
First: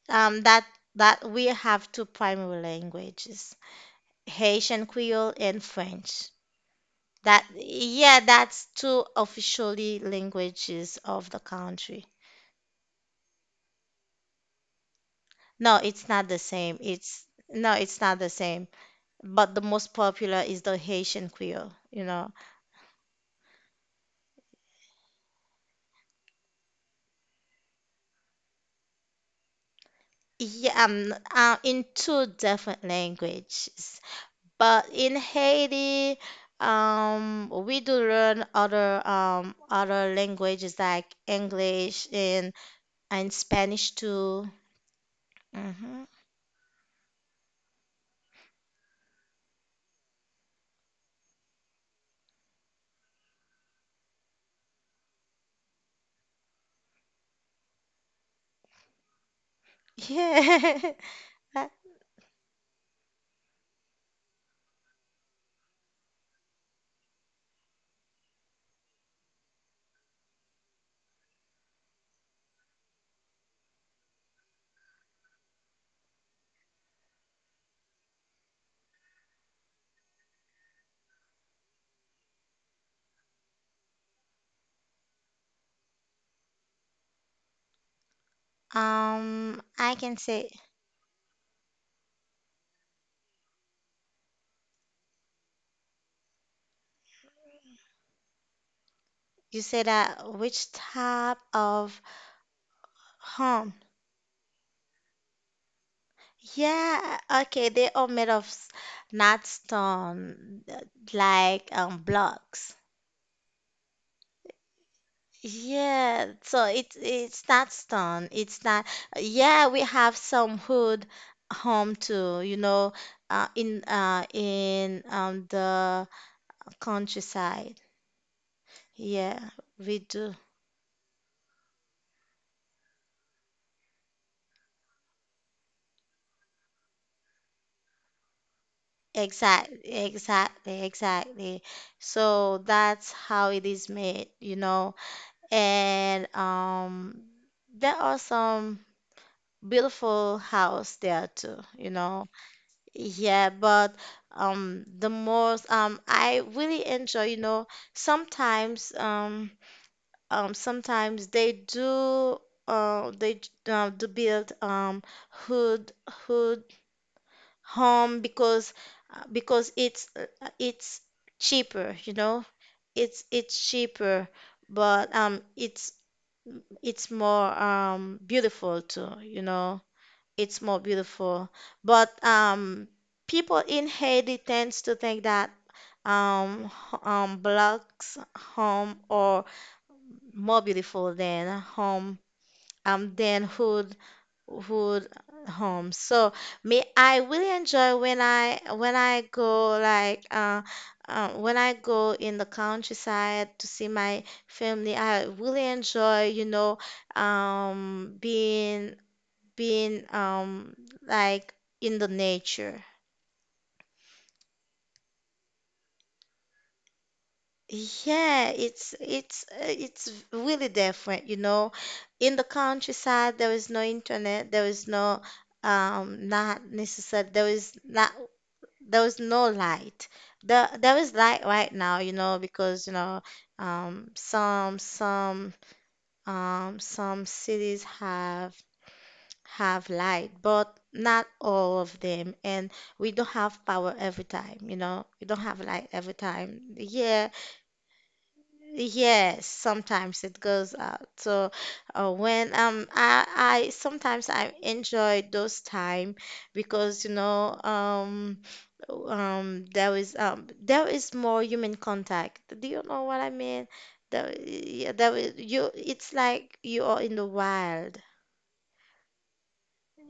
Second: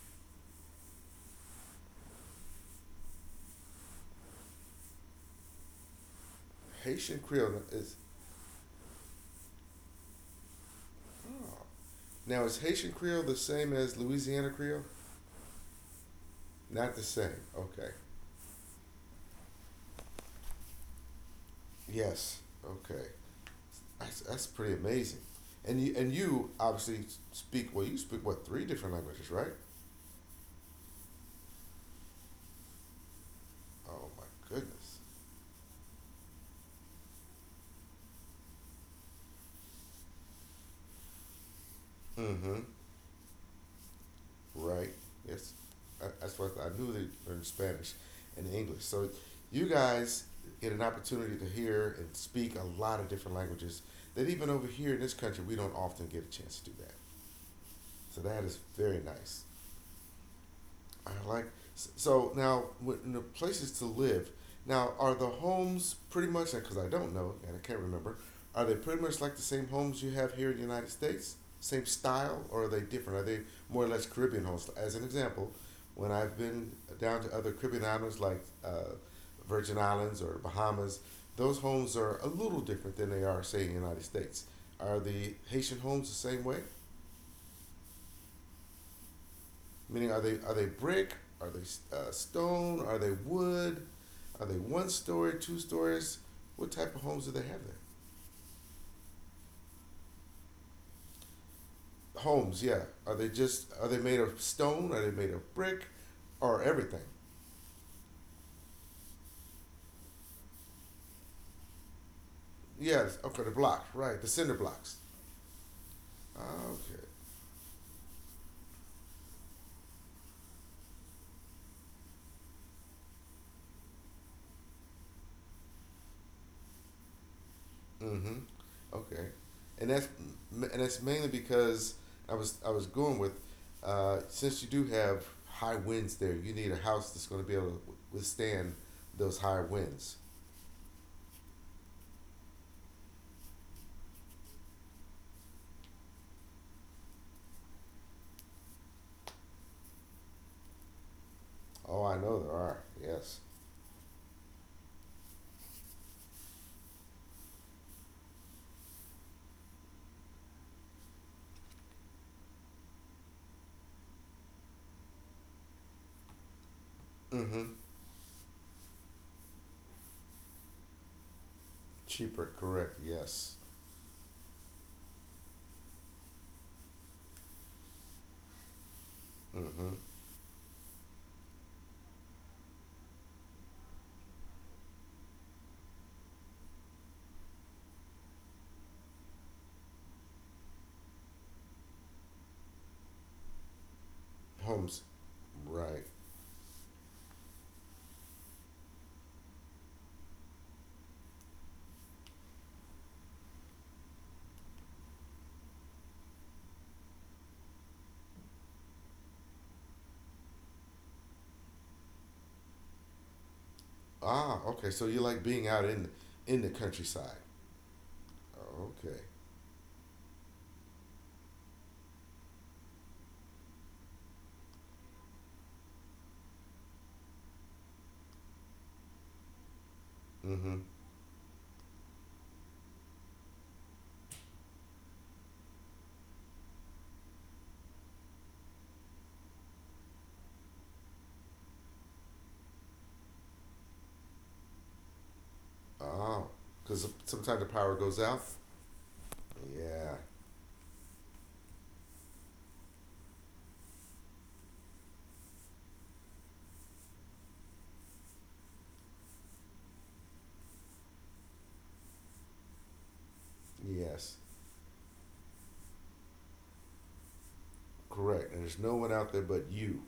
A: um, that that we have two primary languages, Haitian Creole and French.
B: Haitian
A: That
B: Creole is.
A: yeah, that's two officially languages of the
B: Oh.
A: country.
B: Now is Haitian Creole the same as Louisiana Creole?
A: No, it's not the same.
B: Not the
A: It's
B: same.
A: no,
B: Okay.
A: it's not the same. But the most popular is the Haitian Creole, you know.
B: Yes. Okay. That's pretty amazing. And you obviously speak well. You speak what three different languages, right?
A: Yeah, in two different languages.
B: Oh my
A: But
B: goodness.
A: in Haiti, we do learn other languages like English and
B: Mm-hmm.
A: And Spanish too.
B: Right. Yes.
A: Hmm.
B: That's what I knew they learned Spanish and English. So you guys get an opportunity to hear and speak a lot of different languages that even over here in this country we don't often get a chance to do that. So that is very nice.
A: Yeah.
B: I like. So now when the places to live. Now are the homes pretty much because I don't know and I can't remember. Are they pretty much like the same homes you have here in the United States? Same style, or are they different? Are they more or less Caribbean homes? As an example, when I've been down to other Caribbean islands like Virgin Islands or Bahamas, those homes are a little different than they are, say, in the United States. Are the Haitian homes the same way?
A: I
B: Meaning,
A: can
B: are they
A: say
B: are they brick? Are they stone? Are they wood? Are they one story, two stories? What type of homes do they have there?
A: you said that which type of
B: Homes, yeah. Are they just
A: home?
B: are they made of stone? Are they made of brick, or everything?
A: Yeah, okay, they are made of not stone, like blocks.
B: Yes. Okay, the block, right? The cinder blocks.
A: Yeah, so
B: Ah,
A: it's
B: okay.
A: it's not stone. It's not. Yeah, we have some hood home too, you know, in the countryside.
B: Mm-hmm. Okay.
A: Yeah,
B: And
A: we
B: that's
A: do.
B: and that's mainly because I was going with since you do have high winds there, you need a house that's going to be able to withstand those high
A: Exactly,
B: winds.
A: exactly, exactly. So that's how it is made, you know. And there are some beautiful house there too, you
B: Oh, I
A: know.
B: know there are. Yes.
A: Yeah, but the most I really enjoy, you know, sometimes um sometimes they do build hood
B: Mm-hmm.
A: home because because it's cheaper, you know.
B: Cheaper, correct.
A: It's
B: Yes.
A: it's cheaper, but it's more beautiful too, you know.
B: Mm-hmm.
A: It's more beautiful. But people in Haiti tends to think that blocks home are more beautiful than home than hood
B: Homes.
A: would home.
B: Right.
A: So me, I really enjoy when I go like when I go in the countryside to see my family. I really enjoy, you know, um, being being like in the nature.
B: Ah, okay. So you like being out in the countryside.
A: Yeah,
B: Okay.
A: it's really different, you know. In the countryside, there is no internet, there is no, not necessary, there is not. There was no light. There,
B: Mm-hmm.
A: there is light right now, you know, because you know, um, some some some cities have light, but not all of them, and we don't have power every time, you know. We don't have light every
B: Oh,
A: time.
B: because
A: Yeah.
B: sometimes the power goes out.
A: Yes,
B: Yeah.
A: sometimes it goes out. So when I sometimes I enjoy those time because you know there is more human contact. Do you know what I mean? There,
B: Yes.
A: yeah, there is, you it's like you are in the wild.
B: Correct. And there's no one out there but you.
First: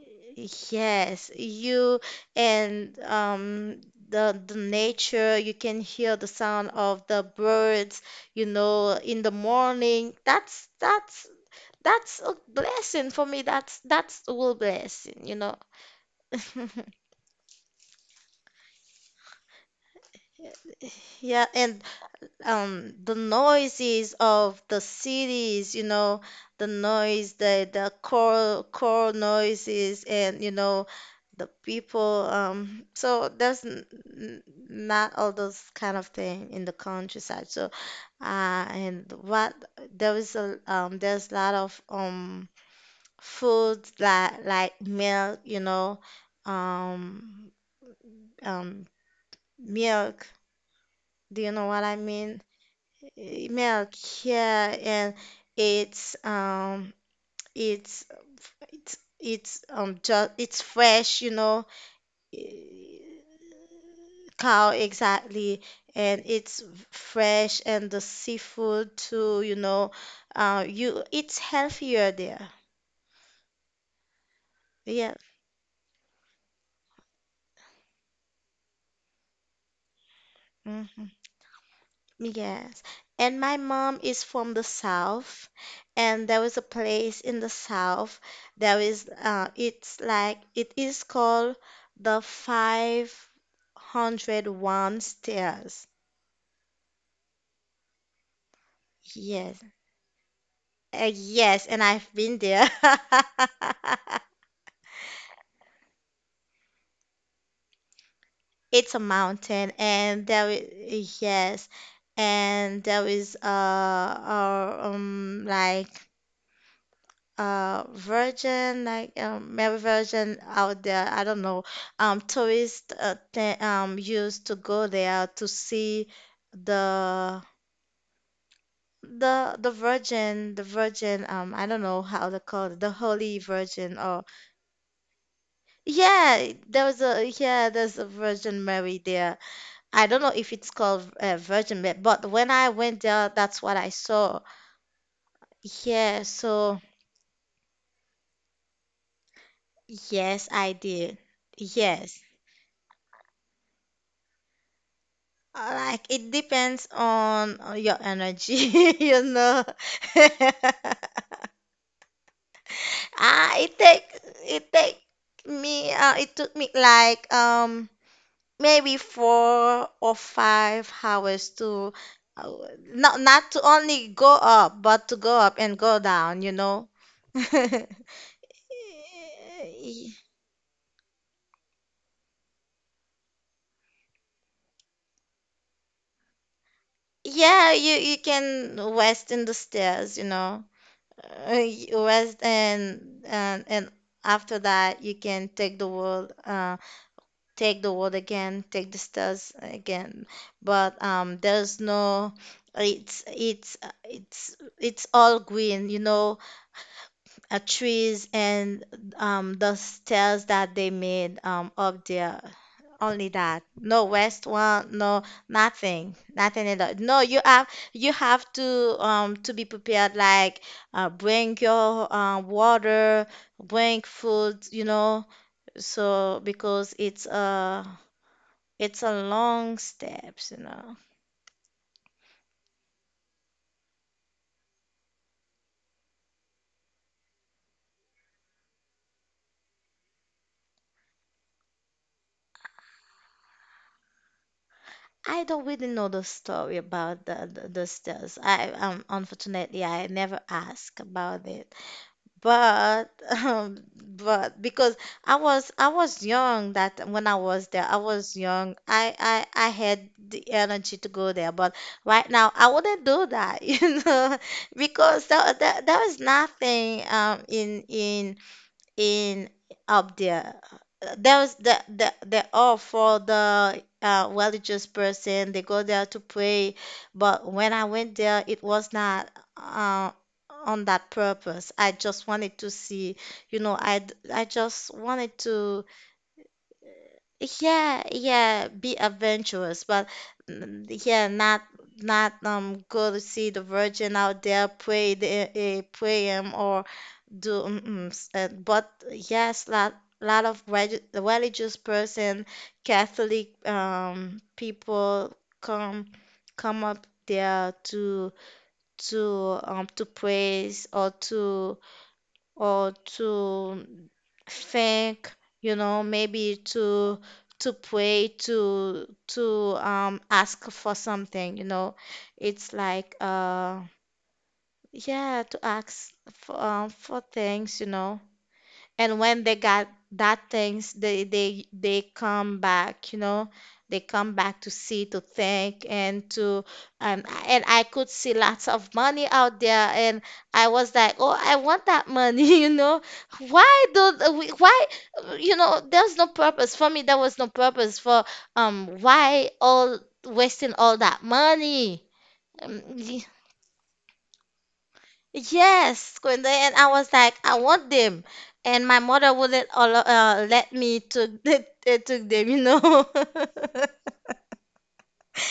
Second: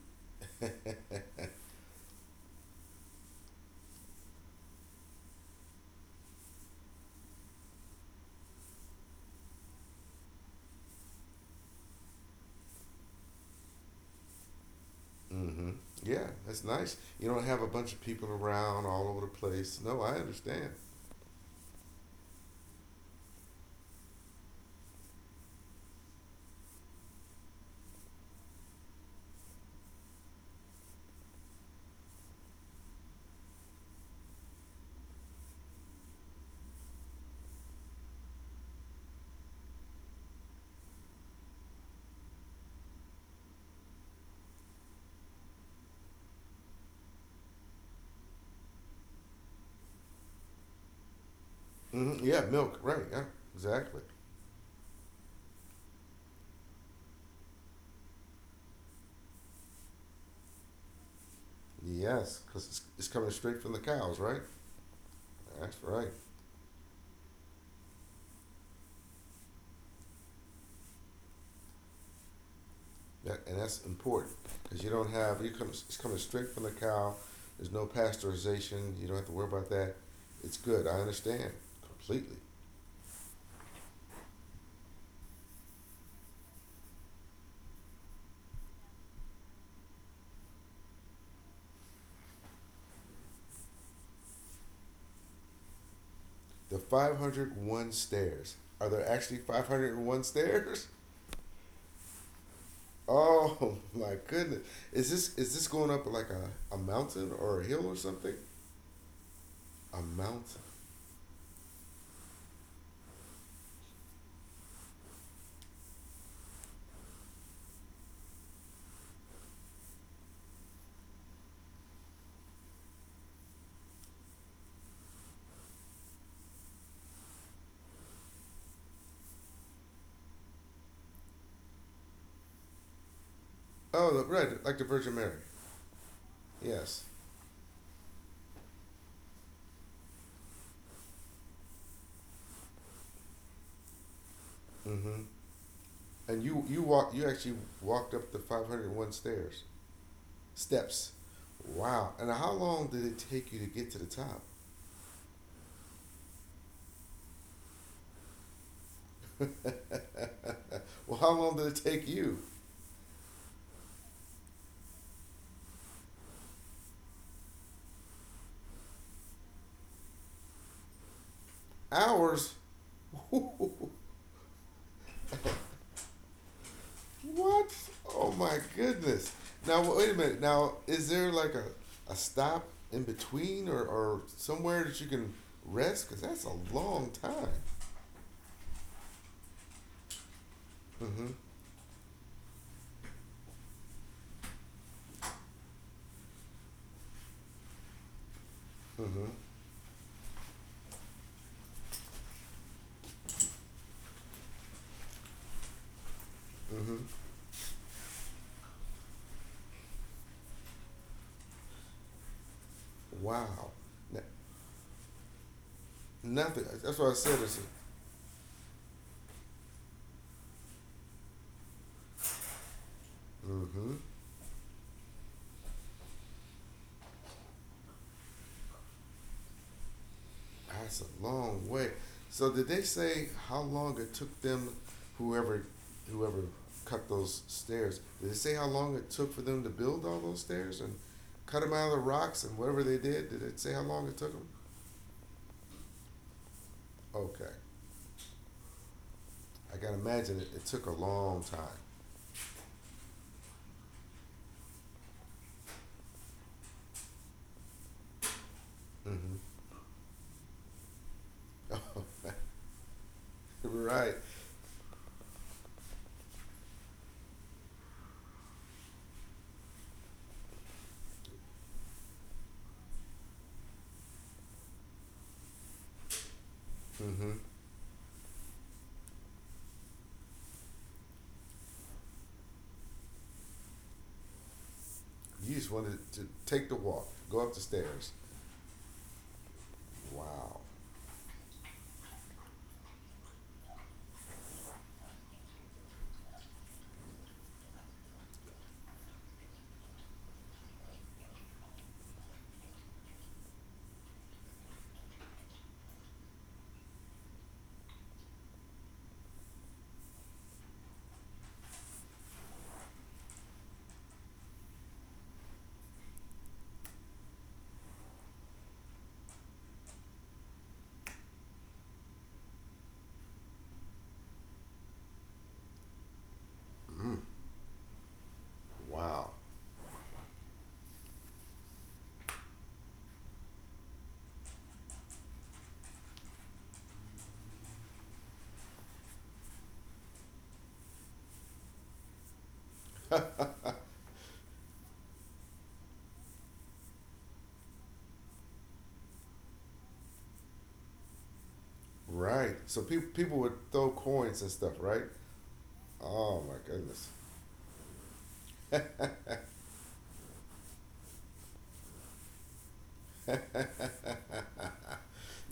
A: Yes, you and the nature, you can hear the sound of the birds, you know, in the morning. That's that's a blessing for me. That's a real blessing, you know.
B: Mm-hmm. Yeah, that's nice. You don't have a bunch of people around all over the place. No, I understand.
A: Yeah, and the noises of the cities you know the noise the core core noises and you know the people so n- not all those kind of thing in the countryside so uh and what there is a lot of foods that like milk you know um um milk do you know what I
B: Hmm.
A: mean?
B: Yeah, milk. Right. Yeah.
A: Milk,
B: Exactly.
A: yeah, and it's um it's it's just it's fresh, you know.
B: Yes, because it's
A: eh,
B: coming straight from the cows, right?
A: Cow exactly,
B: That's right.
A: and it's fresh and the seafood too, you know, you it's healthier there.
B: And that's important because you don't
A: Yeah.
B: have you come it's coming straight from the cow. There's no pasteurization. You don't have to worry about that. It's good. I
A: Mm-hmm.
B: understand completely.
A: Yes. And my mom is from the south, and there was a place in the south. There is it's like it is called the 501 stairs.
B: The 501 stairs. Are there actually
A: Yes.
B: 501 stairs?
A: Yes, and I've been there.
B: Oh my goodness. Is this going up like a mountain or a hill or something?
A: It's a mountain
B: A
A: and there
B: mountain.
A: is yes, and there is like Virgin, like Mary Virgin out there. I don't know. Tourists th used to go there to see the the Virgin, the Virgin. I don't know how they call it, the Holy Virgin.
B: Oh,
A: Or
B: right, like the Virgin Mary.
A: yeah, there
B: Yes.
A: was a yeah, there's a Virgin Mary there. I don't know if it's called Virgin Mary, but when I went there, that's what I saw.
B: Mm-hmm.
A: Yeah,
B: And you
A: so
B: walk you actually walked up the 501 stairs
A: yes, I
B: steps.
A: did.
B: Wow.
A: Yes.
B: And how long did it take you to get to the top?
A: Like it depends on your energy, you know.
B: Well, how long did it take you?
A: Ah, it take me it took me like maybe 4 or 5 hours to uh,
B: Hours.
A: not not to
B: Ooh,
A: only go up but to go up and go down, you know.
B: what? Oh my goodness. Now wait a minute. Now is there like a stop in between or somewhere that you can rest? Because that's a long time.
A: Yeah, you can rest in the stairs, you know.
B: Mm-hmm.
A: You rest and after that you can take the world again take the
B: Mm-hmm.
A: stars again but there's no it's it's all green you know
B: Mm-hmm.
A: trees and the stairs that they made up there. Only that.
B: Wow.
A: No
B: N-
A: west one, no nothing,
B: nothing.
A: nothing at all.
B: That's what I
A: No,
B: said. It's a,
A: you have to be prepared. Like bring your water,
B: mm-hmm.
A: bring food, you know. So because it's a long steps, you know.
B: That's a long way. So did they say how long it took them, whoever, whoever cut those stairs? Did they say how long it took for them to build all those stairs and cut them out of the rocks and whatever they did? Did it say how long it took them?
A: I don't really know the story about the
B: Okay,
A: the, the stairs. I
B: I
A: unfortunately
B: gotta
A: I never
B: imagine it took a
A: ask
B: long
A: about it.
B: time.
A: But um, but because I was young that when I was there I was young I had the energy to go there but right
B: Mm-hmm.
A: now I wouldn't do that you
B: Right.
A: know because there is nothing in in up there. There was the all for the religious person. They go there to pray,
B: Mm-hmm.
A: but when I went there, it was not uh, on that purpose. I just wanted to see, you know, I just wanted
B: You just
A: to,
B: wanted to take the walk, go up the
A: yeah,
B: stairs.
A: yeah, be adventurous, but
B: Wow.
A: mm, yeah, not not go to see the Virgin out there pray the, pray 'em or do mm-ms, and but yes lot religious person catholic people come come up there to praise or to think you know maybe to pray to ask for something you know it's like yeah to ask
B: Mm.
A: for things you know and
B: Wow.
A: when they got that things they come back you know they come back to see to think and to um and I could see lots of money out there and I was like oh I want that money you know why do we why you know there's no purpose for me there was no purpose for why all wasting all that money.
B: Right. So
A: Um,
B: people people would throw coins and stuff, right?
A: Yes,
B: Oh
A: Kunde,
B: my
A: and I
B: goodness.
A: was like, I want them, and my mother wouldn't allow, let me took the, took them, you know.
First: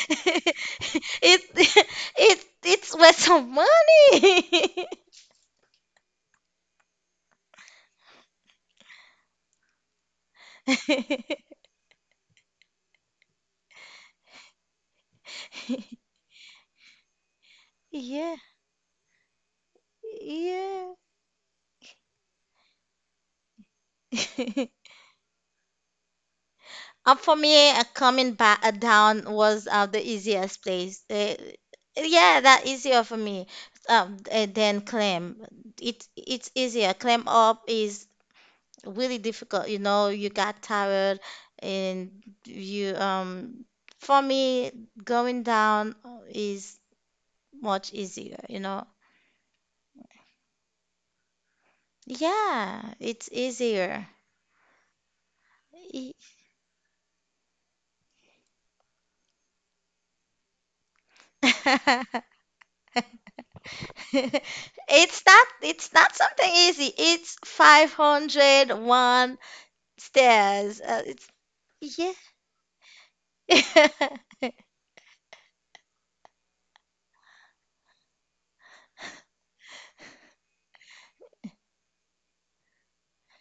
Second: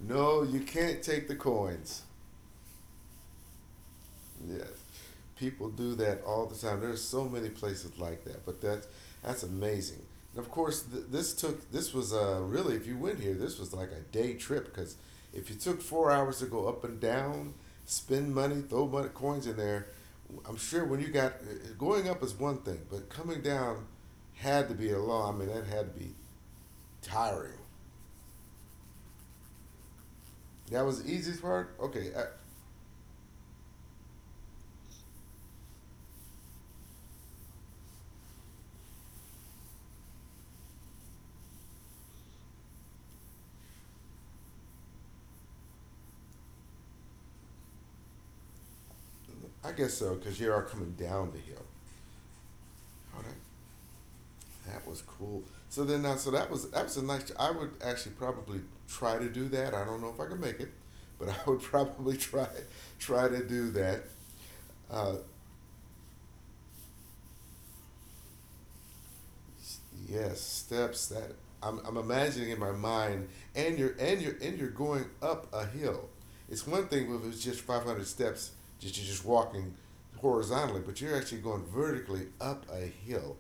B: No, you can't
A: It
B: take the coins.
A: it's worth some
B: Yes.
A: money.
B: People do that all the time. There's so many places like that, but that's amazing. And of course, this took this was really if you went here, this was like a day trip because if you took 4 hours to go up and down, spend
A: Yeah,
B: money, throw money, coins in there, I'm sure
A: yeah.
B: when you got going up is one thing, but coming down had to be a long. I mean, that had to be
A: For
B: tiring.
A: me, coming back down was the easiest
B: That
A: place.
B: was the easiest part. Okay,
A: Yeah, that easier for me. Than climb. It's easier. Climb up is really difficult. You know, you got tired and you for me going down is much easier, you know.
B: I guess so, because you are coming down the hill.
A: Yeah,
B: Oh,
A: it's
B: that
A: easier.
B: that was cool. So then,
A: E-
B: so that was a nice. I would actually probably try to do that. I don't know if I can make it, but I would probably try to do that. Uh,
A: It's not something easy. It's 501
B: Yes,
A: stairs.
B: steps
A: It's
B: that I'm imagining in my mind, and
A: yeah.
B: you're going up a hill. It's one thing if it's just 500 steps, just you're just walking horizontally, but you're actually going vertically up a hill.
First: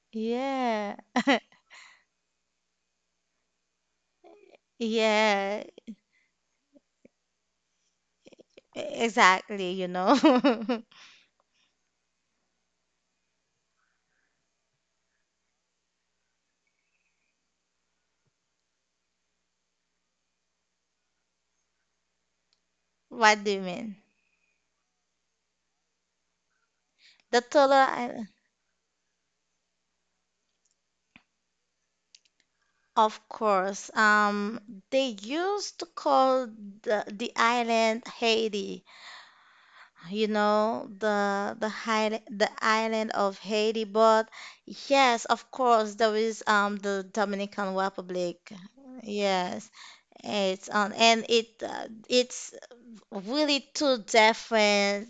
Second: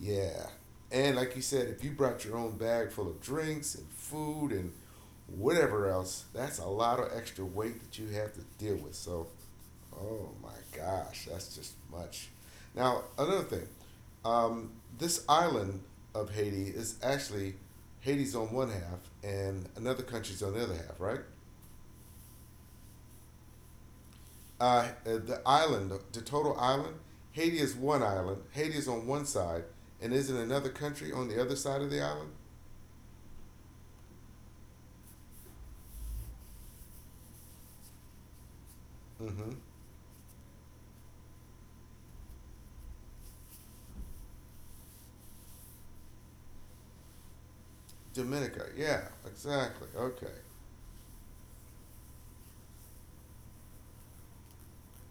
B: Yeah,
A: Yeah.
B: and like you said, if you brought your own bag full of drinks and food and
A: Yeah,
B: whatever else, that's a lot of extra weight that you have to deal with. So
A: exactly, you
B: oh my
A: know.
B: gosh, that's just much. Now, another thing, um, this island of Haiti is actually Haiti's on one half and another country's on the other half, right?
A: What do you mean?
B: The island, the total island,
A: The
B: Haiti is
A: taller
B: one
A: I
B: island. Haiti is on one side, and isn't another country on the other side of the island?
A: Of course, they used to call the island Haiti,
B: Mm-hmm.
A: you know, the high, the island of Haiti. But yes, of course, there is the Dominican Republic.
B: Dominica, yeah,
A: Yes,
B: exactly. Okay.
A: it's on and it's really two different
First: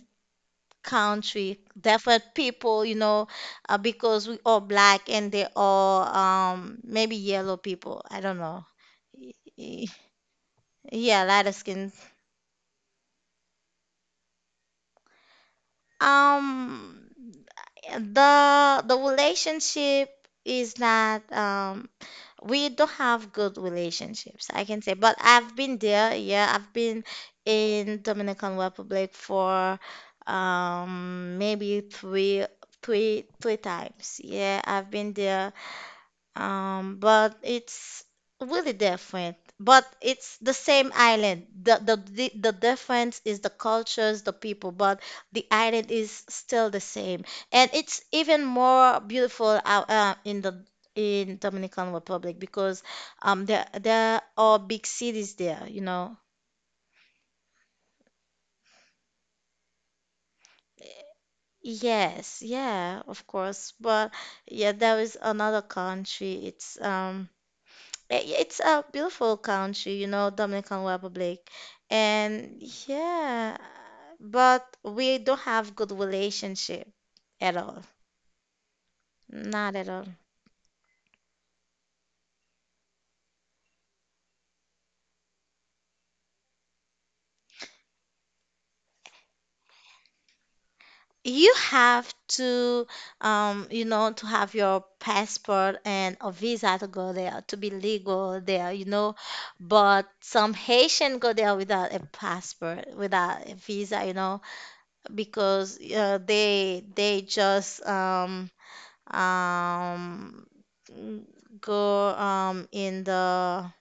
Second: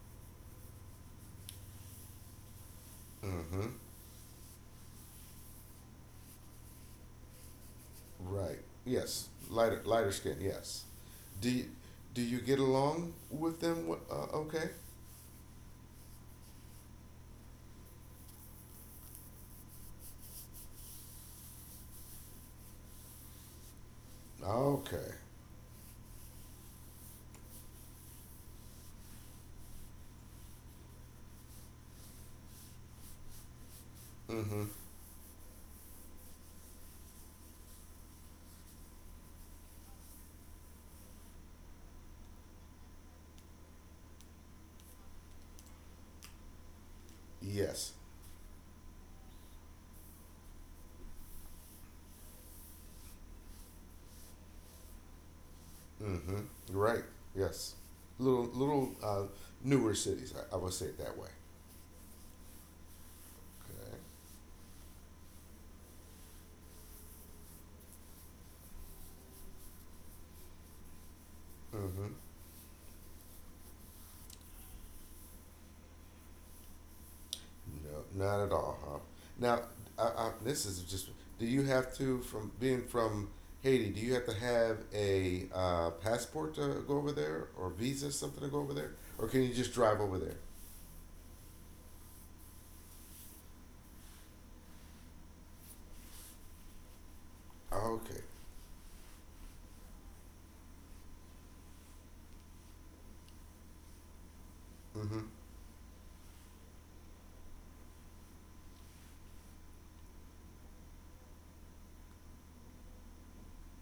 A: country, different people, you know,
B: Mm-hmm.
A: because we all black and they all maybe yellow people. I don't
B: Right.
A: know.
B: Yes. Lighter skin. Yes.
A: Yeah,
B: Do
A: lighter
B: you,
A: skin.
B: do you get along with them? Okay.
A: Um, the relationship is not we don't have good relationships, I can say.
B: Okay.
A: But I've been there, yeah, I've been in Dominican Republic for maybe three times. Yeah,
B: Mm-hmm.
A: I've been there. But it's really different. But it's the same island. The difference is the cultures, the people, but the island is still the same. And
B: Yes.
A: it's even more beautiful out in Dominican Republic because there are big cities there, you know.
B: Mm-hmm. Right. Yes. Little newer cities. I would say it that way.
A: Yes, yeah, of course.
B: Okay.
A: But yeah, there is another country. It's it's a beautiful country, you know, Dominican Republic.
B: Mm-hmm.
A: And yeah, but we don't have good relationship at all.
B: No, not at all, huh? Now,
A: Not at all.
B: this is just. Do you have to from being from Haiti? Do you have to have a passport to go over there, or visa, something to go over there, or can you just drive over there?
A: You have to, you know, to have your passport and a visa to go there, to be
B: Oh, okay.
A: legal there, you know. But some Haitian go there without a passport, without a visa, you know,
B: Mm-hmm.
A: because they just um n- go in the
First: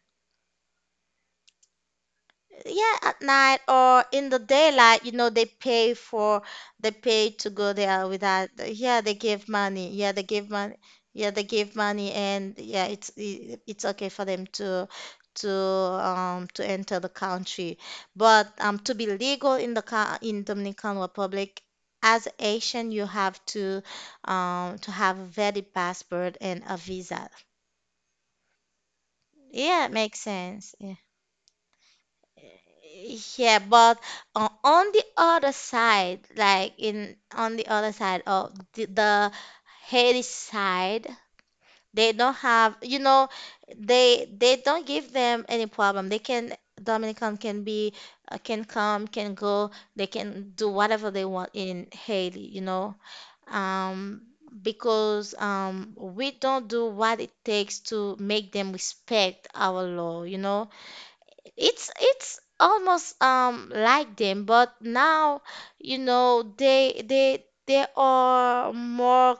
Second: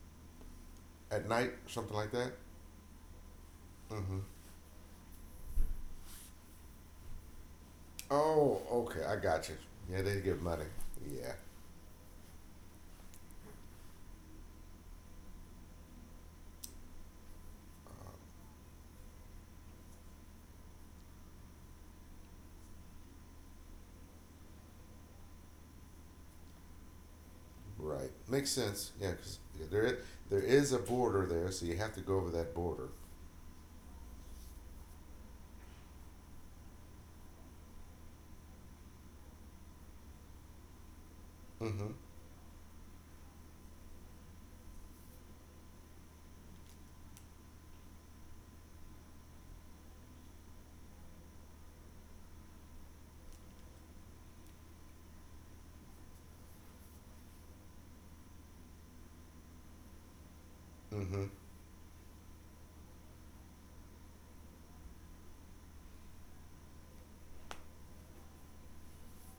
B: At night, something like that.
A: yeah at night or
B: Mm-hmm.
A: in the daylight you know they pay for they pay to go there without
B: Oh,
A: yeah
B: okay.
A: they
B: I
A: give
B: got you.
A: money
B: Yeah,
A: yeah
B: they
A: they
B: give
A: give
B: money.
A: money yeah
B: Yeah.
A: they give money and yeah it's okay for them to enter the country
B: Um,
A: but to be legal in in Dominican Republic as Asian you have to have a valid passport and a visa.
B: right. Makes sense. Yeah, because
A: Yeah,
B: there
A: it
B: is,
A: makes
B: there
A: sense.
B: is a
A: Yeah.
B: border there, so you have to go over that border.
A: Yeah, but on the other side, like in on the other side of the Hades side,
B: Mm-hmm.
A: they don't have. They don't give them any problem. They can Dominican can be, can come, can go, they can do whatever they want in Haiti, you know. Um, because we don't do what it takes to make them respect our law, you know
B: Mm-hmm.
A: it's almost like them. But now, you know, they are more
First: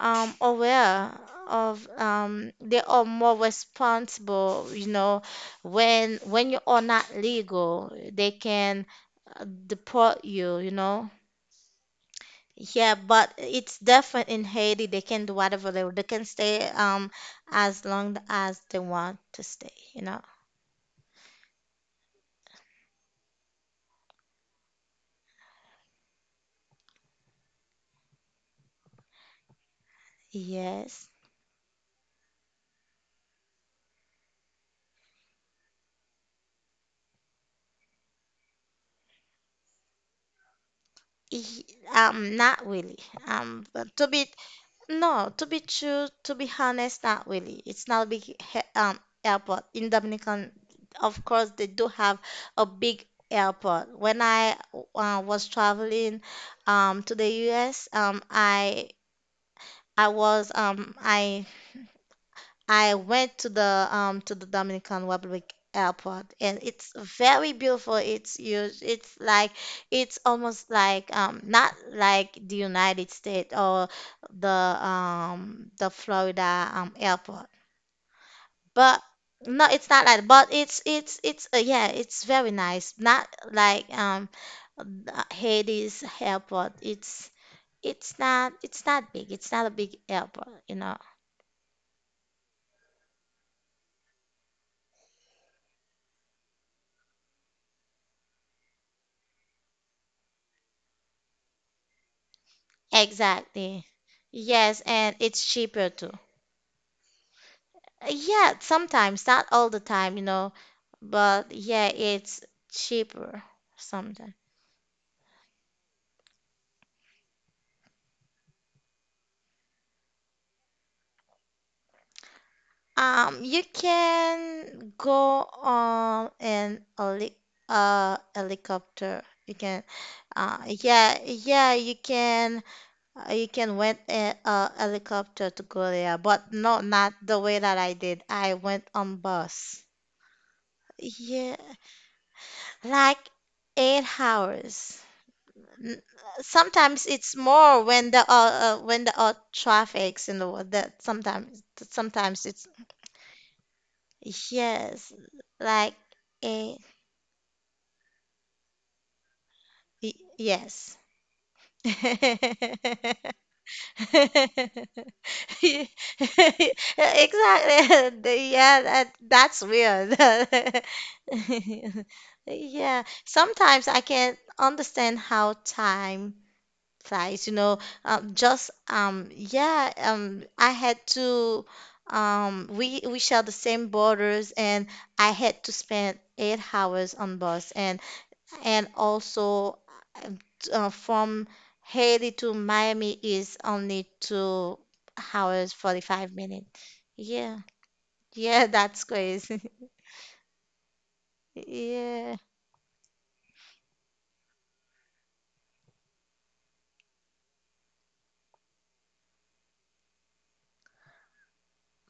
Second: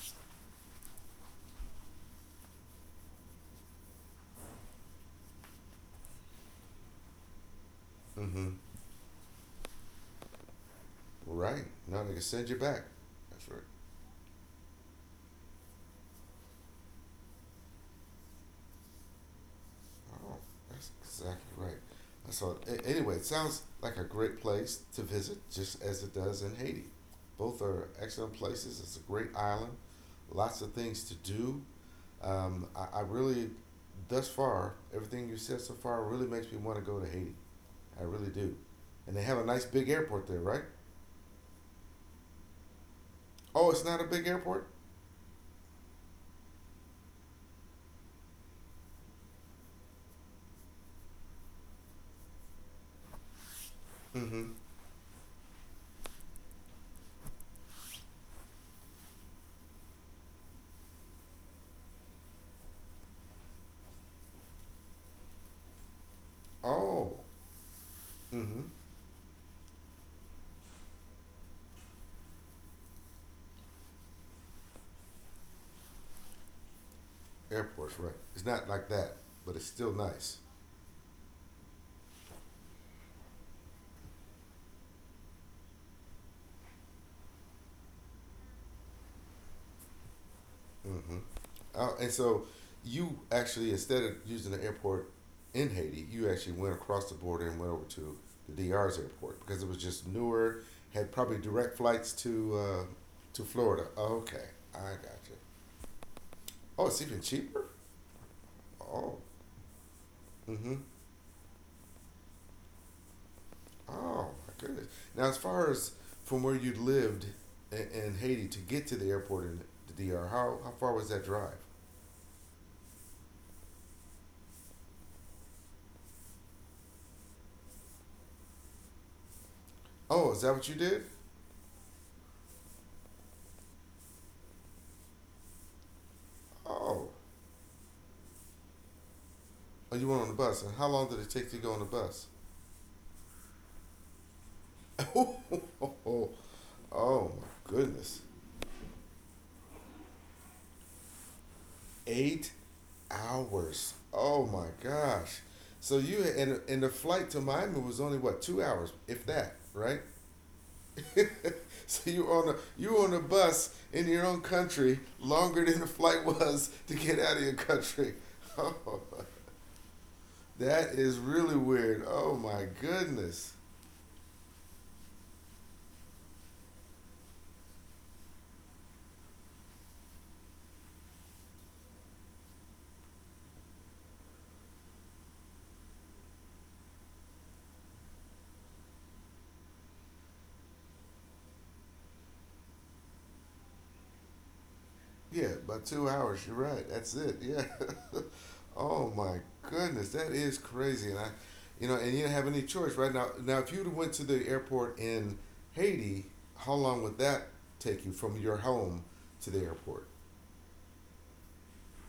A: aware of, they are more responsible, you know, when you are not legal they
B: Mm-hmm.
A: can deport you, you know.
B: Right. Now they can send you back.
A: Yeah, but
B: That's right.
A: it's different in Haiti. They can do whatever they can stay as long as they want to stay, you know.
B: Oh, that's exactly right. So anyway, it sounds like a great place to visit, just as it does in Haiti. Both are excellent places. It's a great island, lots of things
A: Yes.
B: to do. Um, I, I really, Thus far, everything you said so far really makes me want to go to Haiti. I really do. And they have a nice big airport there, right?
A: Y- not really. Um,
B: Oh, it's
A: but
B: not a
A: to
B: big
A: be
B: airport?
A: no, to be true, to be honest, not really. It's not a big he airport in Dominican. Of course, they do have a big airport. When
B: Mm hmm.
A: I was traveling to the US, I was I went to the Dominican Republic airport, and it's
B: Oh,
A: very beautiful. It's
B: mm hmm.
A: huge. It's like it's almost like, not like the United States or the Florida airport.
B: Airport's right. It's not like
A: But
B: that, but
A: no,
B: it's
A: it's
B: still
A: not like
B: nice.
A: but it's, yeah, it's very nice. Not like the Haiti's airport. It's not big. It's not a big airport, you know.
B: Mm-hmm. And so you actually, instead of using the airport in Haiti, you actually went across the border and went over to the DR's airport because it was just newer, had probably direct flights to
A: Exactly.
B: Florida. Okay,
A: Yes,
B: I
A: and
B: got you.
A: it's cheaper too.
B: Oh, it's even cheaper.
A: Yeah,
B: Oh,
A: sometimes, not all the time, you know,
B: mm-hmm.
A: but yeah, it's cheaper
B: Oh
A: sometimes.
B: my goodness. Now, as far as from where you lived in Haiti to get to the airport in the D.R., how far was that drive?
A: You can go on an heli helicopter. You can,
B: Oh, is that what you did?
A: yeah, yeah, you can rent a helicopter to go there, but no,
B: Oh,
A: not the way that I did. I went on bus.
B: oh, you went on the bus. And how long did it take
A: Yeah,
B: to go on the bus?
A: like 8 hours. N-
B: Oh,
A: Sometimes
B: oh
A: it's
B: my
A: more
B: goodness.
A: when the traffic's in the world that sometimes sometimes
B: Eight
A: it's
B: hours. Oh my
A: yes
B: gosh.
A: like
B: So you
A: a
B: and the flight to Miami was only what 2 hours, if that, right?
A: y- yes
B: So you
A: exactly
B: on a bus in your own country longer than the flight was to get out of your country.
A: The- yeah,
B: Oh,
A: that that's weird.
B: that is really weird. Oh my
A: Yeah,
B: goodness.
A: sometimes I can't understand how time. Right, you know, just, yeah, I had to, we share the same borders, and I had to spend 8 hours on bus, and also, from Haiti to Miami is only two
B: Yeah,
A: hours
B: about two
A: 45
B: hours. You're
A: minutes.
B: right. That's it.
A: Yeah,
B: Yeah.
A: yeah, that's
B: Oh my
A: crazy.
B: goodness, that is crazy, and I, you know, and you didn't
A: Yeah,
B: have any choice right now. Now, if you'd have went to the airport in Haiti, how long would that take you from your home to the airport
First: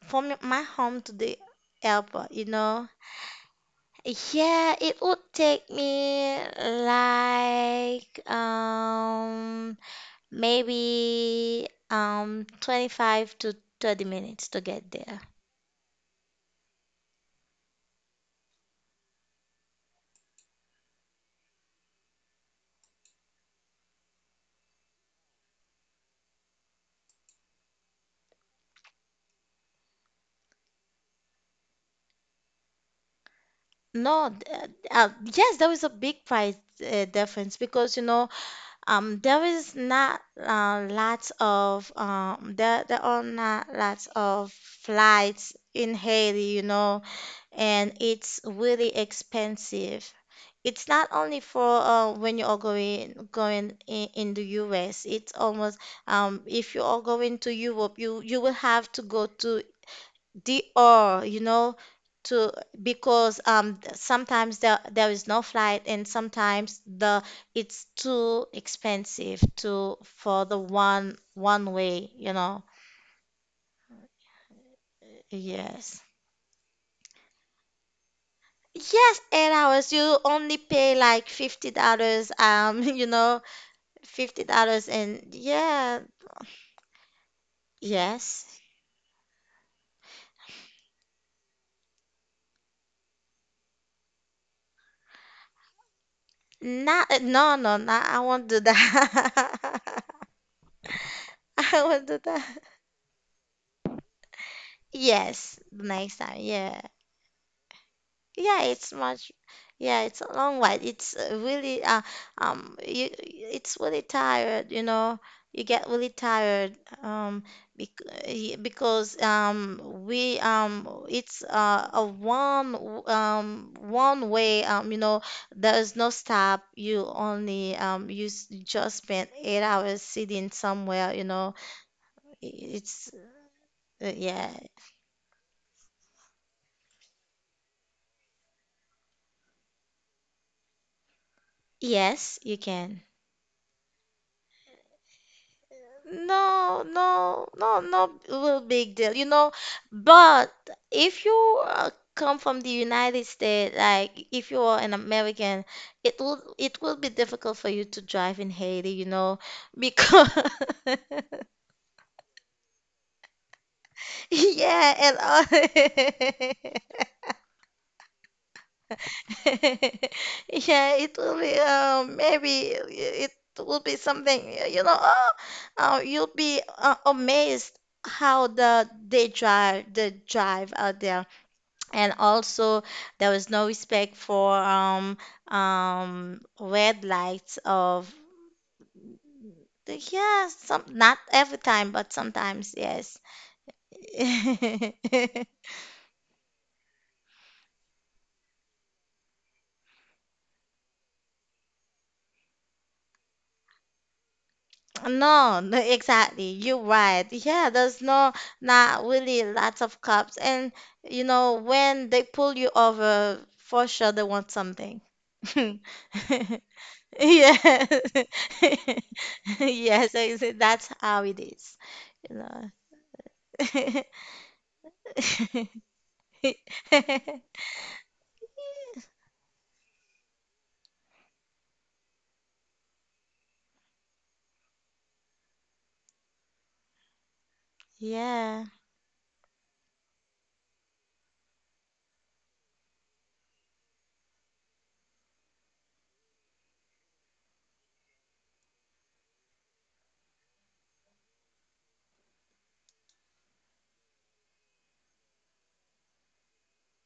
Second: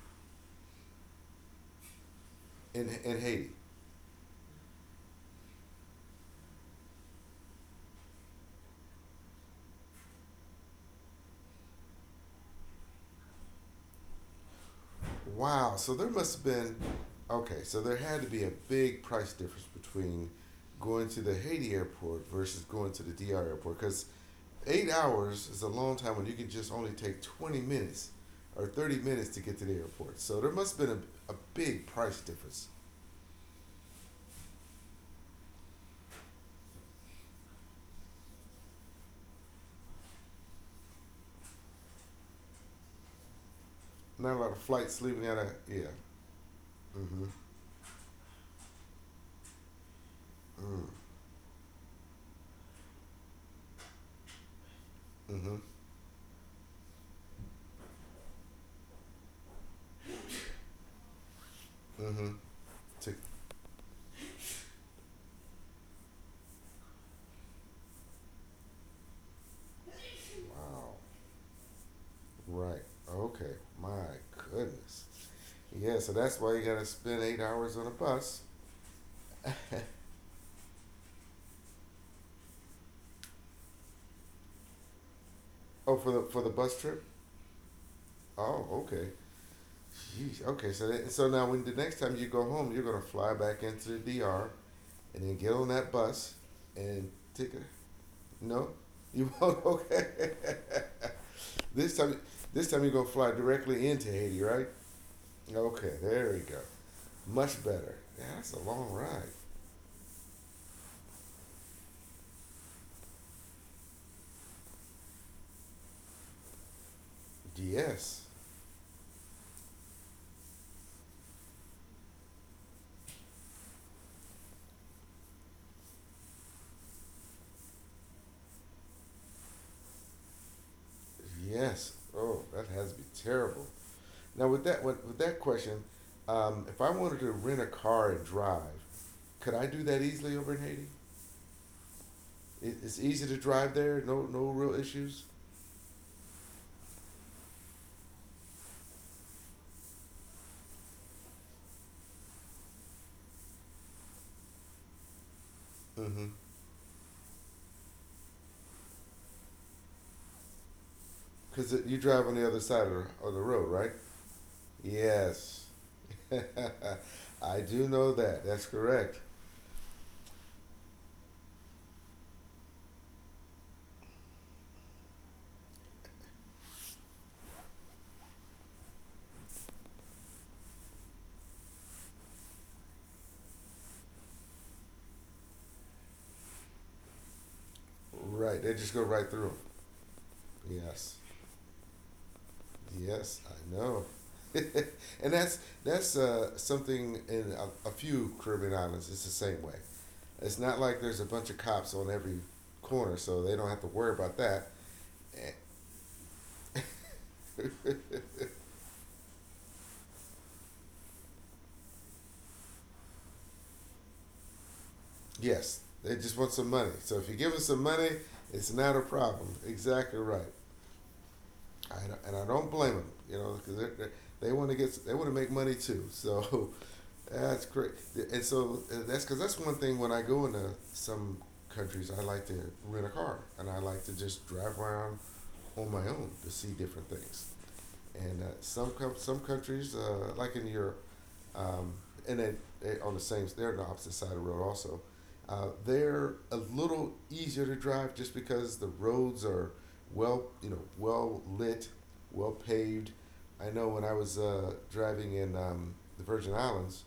A: from my home to the airport, you know.
B: in Haiti?
A: Yeah, it would take me like maybe 25 to 30 minutes to get there.
B: Wow, so there must have been, okay, so there had to be a big price difference between going to the Haiti airport versus going to the DR airport because 8 hours is a long time when you can just only take 20 minutes or 30 minutes to get to the airport. So there must have been a big price difference.
A: No, yes, there is a big price difference because you know there is not lots of there there are not lots
B: Not a lot
A: of
B: of flights leaving out
A: flights
B: of, yeah.
A: in Haiti, you know.
B: Mm-hmm.
A: And it's really expensive.
B: Mm,
A: It's not only for when you are going in the US. It's
B: mm-hmm.
A: almost if you are going to Europe, you will have to go to DR, you know,
B: Mm-hmm.
A: to
B: Tick.
A: because sometimes there there is no flight and sometimes the it's too expensive to for the
B: Wow.
A: one way, you know.
B: Right. Okay. My goodness. Yeah,
A: Yes.
B: so that's why you gotta spend 8 hours on a bus.
A: Yes, 8 hours. You only pay like $50, you know, $50 and
B: Oh,
A: yeah,
B: for the bus trip?
A: yes.
B: Oh, okay. Jeez. Okay, so that, so now when the next time you go home, you're gonna fly back into the DR and then get on that bus
A: Not
B: and
A: no
B: take
A: no no I
B: a
A: won't do
B: no. You won't
A: that.
B: okay.
A: I
B: this
A: won't do
B: time,
A: that.
B: this time you're gonna fly directly into Haiti, right?
A: Yes, the
B: Okay,
A: next
B: there
A: time,
B: we go.
A: yeah.
B: Much better. Yeah, that's a
A: Yeah,
B: long
A: it's
B: ride.
A: much. Yeah, it's a long while. It's really, you it's really tired, you know. You get really tired um bec
B: Yes,
A: y- because we it's a one w- one way you know there is no stop. You only you s- you just spend 8 hours sitting somewhere, you know.
B: yes. Oh,
A: I-
B: that has to be
A: It's
B: terrible. Now
A: yeah.
B: with that with that question, if I wanted to rent a car and drive, could I do that easily over in Haiti?
A: Yes, you
B: It's
A: can.
B: easy to drive there. No, no real issues.
A: No, no, no, no, well, big deal, you know. But if you come from the United States, like if you are an American, it
B: Mm-hmm.
A: will it will be difficult for you to drive in Haiti, you know, because
B: Because you drive on the other side of the road, right?
A: yeah, and
B: Yes.
A: all
B: I do know that. That's correct.
A: Yeah, it will be maybe it will be something, you know. Oh, you'll be amazed how they drive out there, and also there was no respect for red lights of
B: Right. They just go right through 'em.
A: yeah some
B: Yes.
A: not every time but sometimes yes.
B: Yes, I know. And that's that's something in a few Caribbean islands. It's the same way. It's not like there's a bunch of cops on every corner, so they don't have to worry about that.
A: No, no, exactly. You're right.
B: Eh.
A: Yeah, there's no not really lots of cops, and you know when they pull you over, for sure they want something.
B: Yes, they just want some money. So if you give them some
A: Yeah,
B: money, it's not a problem.
A: yes,
B: Exactly
A: I
B: right.
A: say that's how it is.
B: I, and
A: You
B: I don't blame them, you know, because
A: know.
B: they want to get they want to make money too. So that's great. And so that's because that's one thing when I go into some countries, I like to rent a car and I like to just drive around on my own to see different things. And
A: Yeah.
B: some some countries, like in Europe, um, and they on the same they're on the opposite side of the road also. They're a little easier to drive just because the roads are well you know well lit, well paved. I know when I was driving in the Virgin Islands,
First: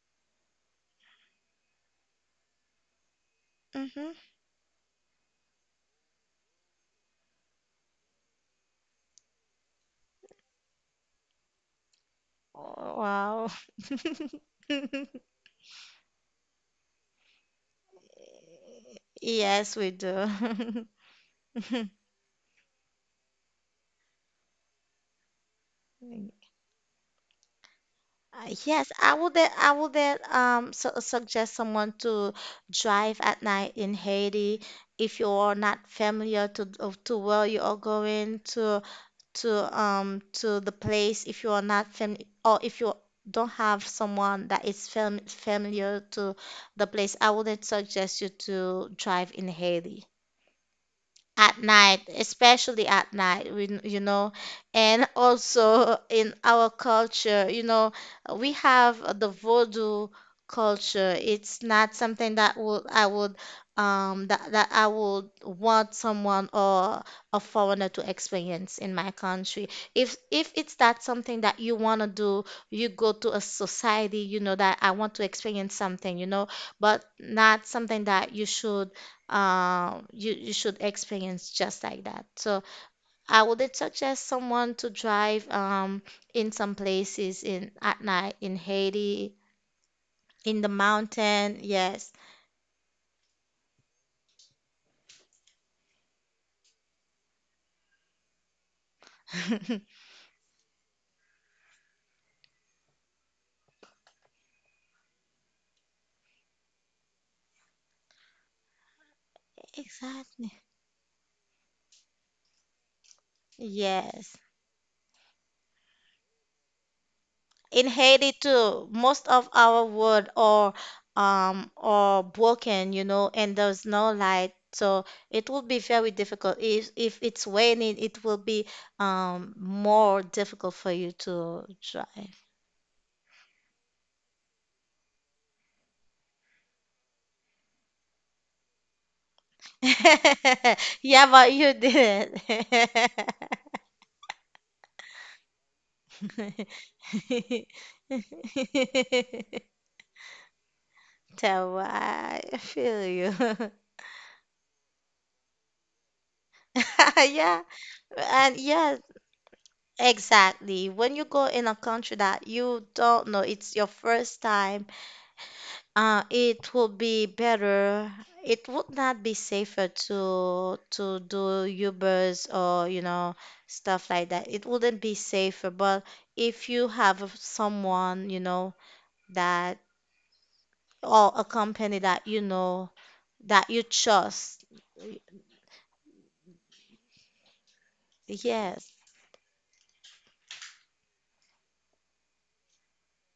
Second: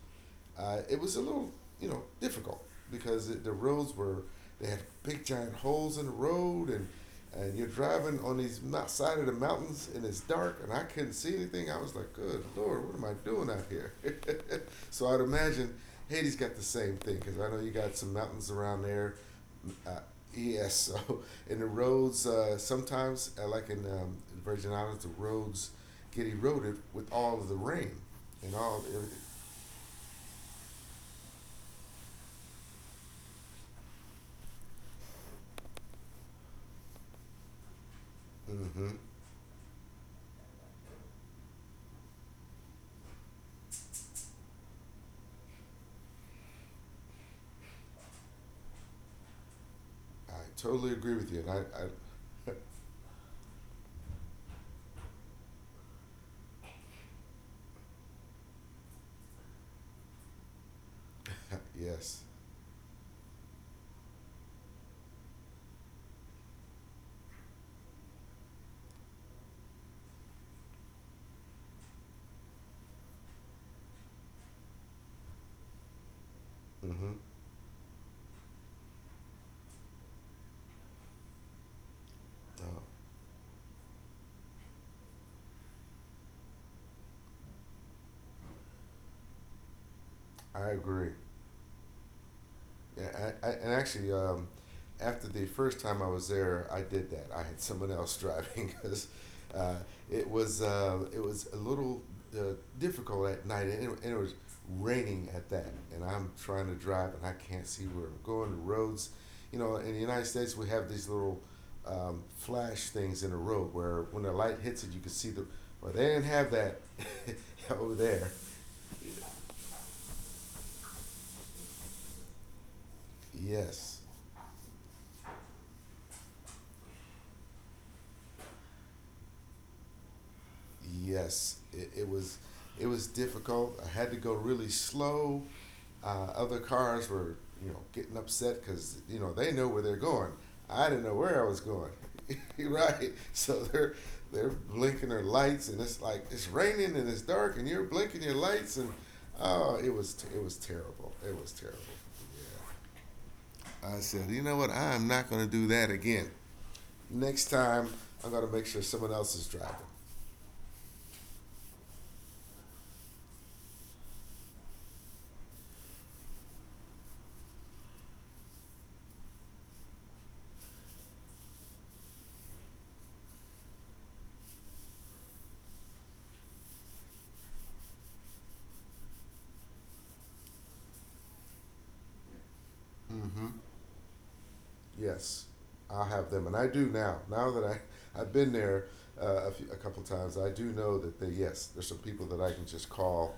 B: it was a little, you know, difficult because it, the roads
A: Mm-hmm.
B: were, they had big giant holes in the road and you're driving on these side of the mountains and it's dark and I couldn't see anything. I was like, good Lord, what am I doing
A: Wow.
B: out here? So I'd imagine Haiti's got the same thing because I know you got some mountains around there.
A: Yes, we
B: Uh, yes,
A: do.
B: so in the roads, sometimes, like in the Virgin Islands, the roads get eroded with all of the rain and all.
A: Yes, I would that su suggest someone to drive at night in Haiti, if you're not familiar to of- to where you are going
B: Hmm,
A: to the place, if you are not fam or if you don't have someone that is fam familiar to the place. I wouldn't suggest you to drive in Haiti
B: I totally agree with you, and
A: at night,
B: I
A: especially at night, we, you know, and also in our culture, you know, we have the voodoo culture. It's not
B: yes,
A: something that would I would that, that I would want someone or a foreigner to experience in my country. If it's that something that you want to do, you go to a society, you know, that I want to experience something, you know, but
B: mm-hmm.
A: not something that you should you you should experience just like that. So
B: No,
A: I would suggest someone to drive in some places in at night in Haiti, in the
B: I agree.
A: mountain. Yes,
B: Yeah, and actually, after the first time I was there, I did that. I had someone else driving because uh, it was a little uh, difficult at night, and and it was raining at that. And I'm trying to drive, and I can't see where I'm going. The roads, you know, in the United
A: exactly.
B: States, we have these little flash things in the road where when the
A: Yes,
B: light hits it, you can see the. Well, they didn't have that
A: in
B: over there.
A: Haiti too. Most of our wood are or broken, you know, and there's
B: Yes,
A: no light. So it will be very difficult. If it's raining, it will be more difficult for you
B: yes,
A: to drive.
B: it was difficult. I had to go really slow. Other cars were, you know, getting upset because you know they know where they're going. I didn't know
A: Yeah,
B: where I
A: but
B: was
A: you
B: going.
A: didn't.
B: Right, so they're blinking their lights, and it's like it's raining and it's dark, and you're blinking your lights, and oh, it was terrible. It was
A: So
B: terrible.
A: I
B: Yeah.
A: feel you.
B: I said, you know what? I am not going to do that again. Next
A: Yeah.
B: time, I'm going to
A: And
B: make sure
A: yeah,
B: someone else is driving.
A: exactly. When you go in a country that you don't know, it's your first time, it will be better. It would not be safer to do Ubers or, you know, stuff like that. It wouldn't be safer, but if you have someone, you know, that or a company that you know
B: Mm-hmm.
A: that you trust.
B: Yes, I'll have them, and I do now. Now that I've been there
A: Yes,
B: a, few, a couple times, I do know that they, yes, there's some people that I can just call,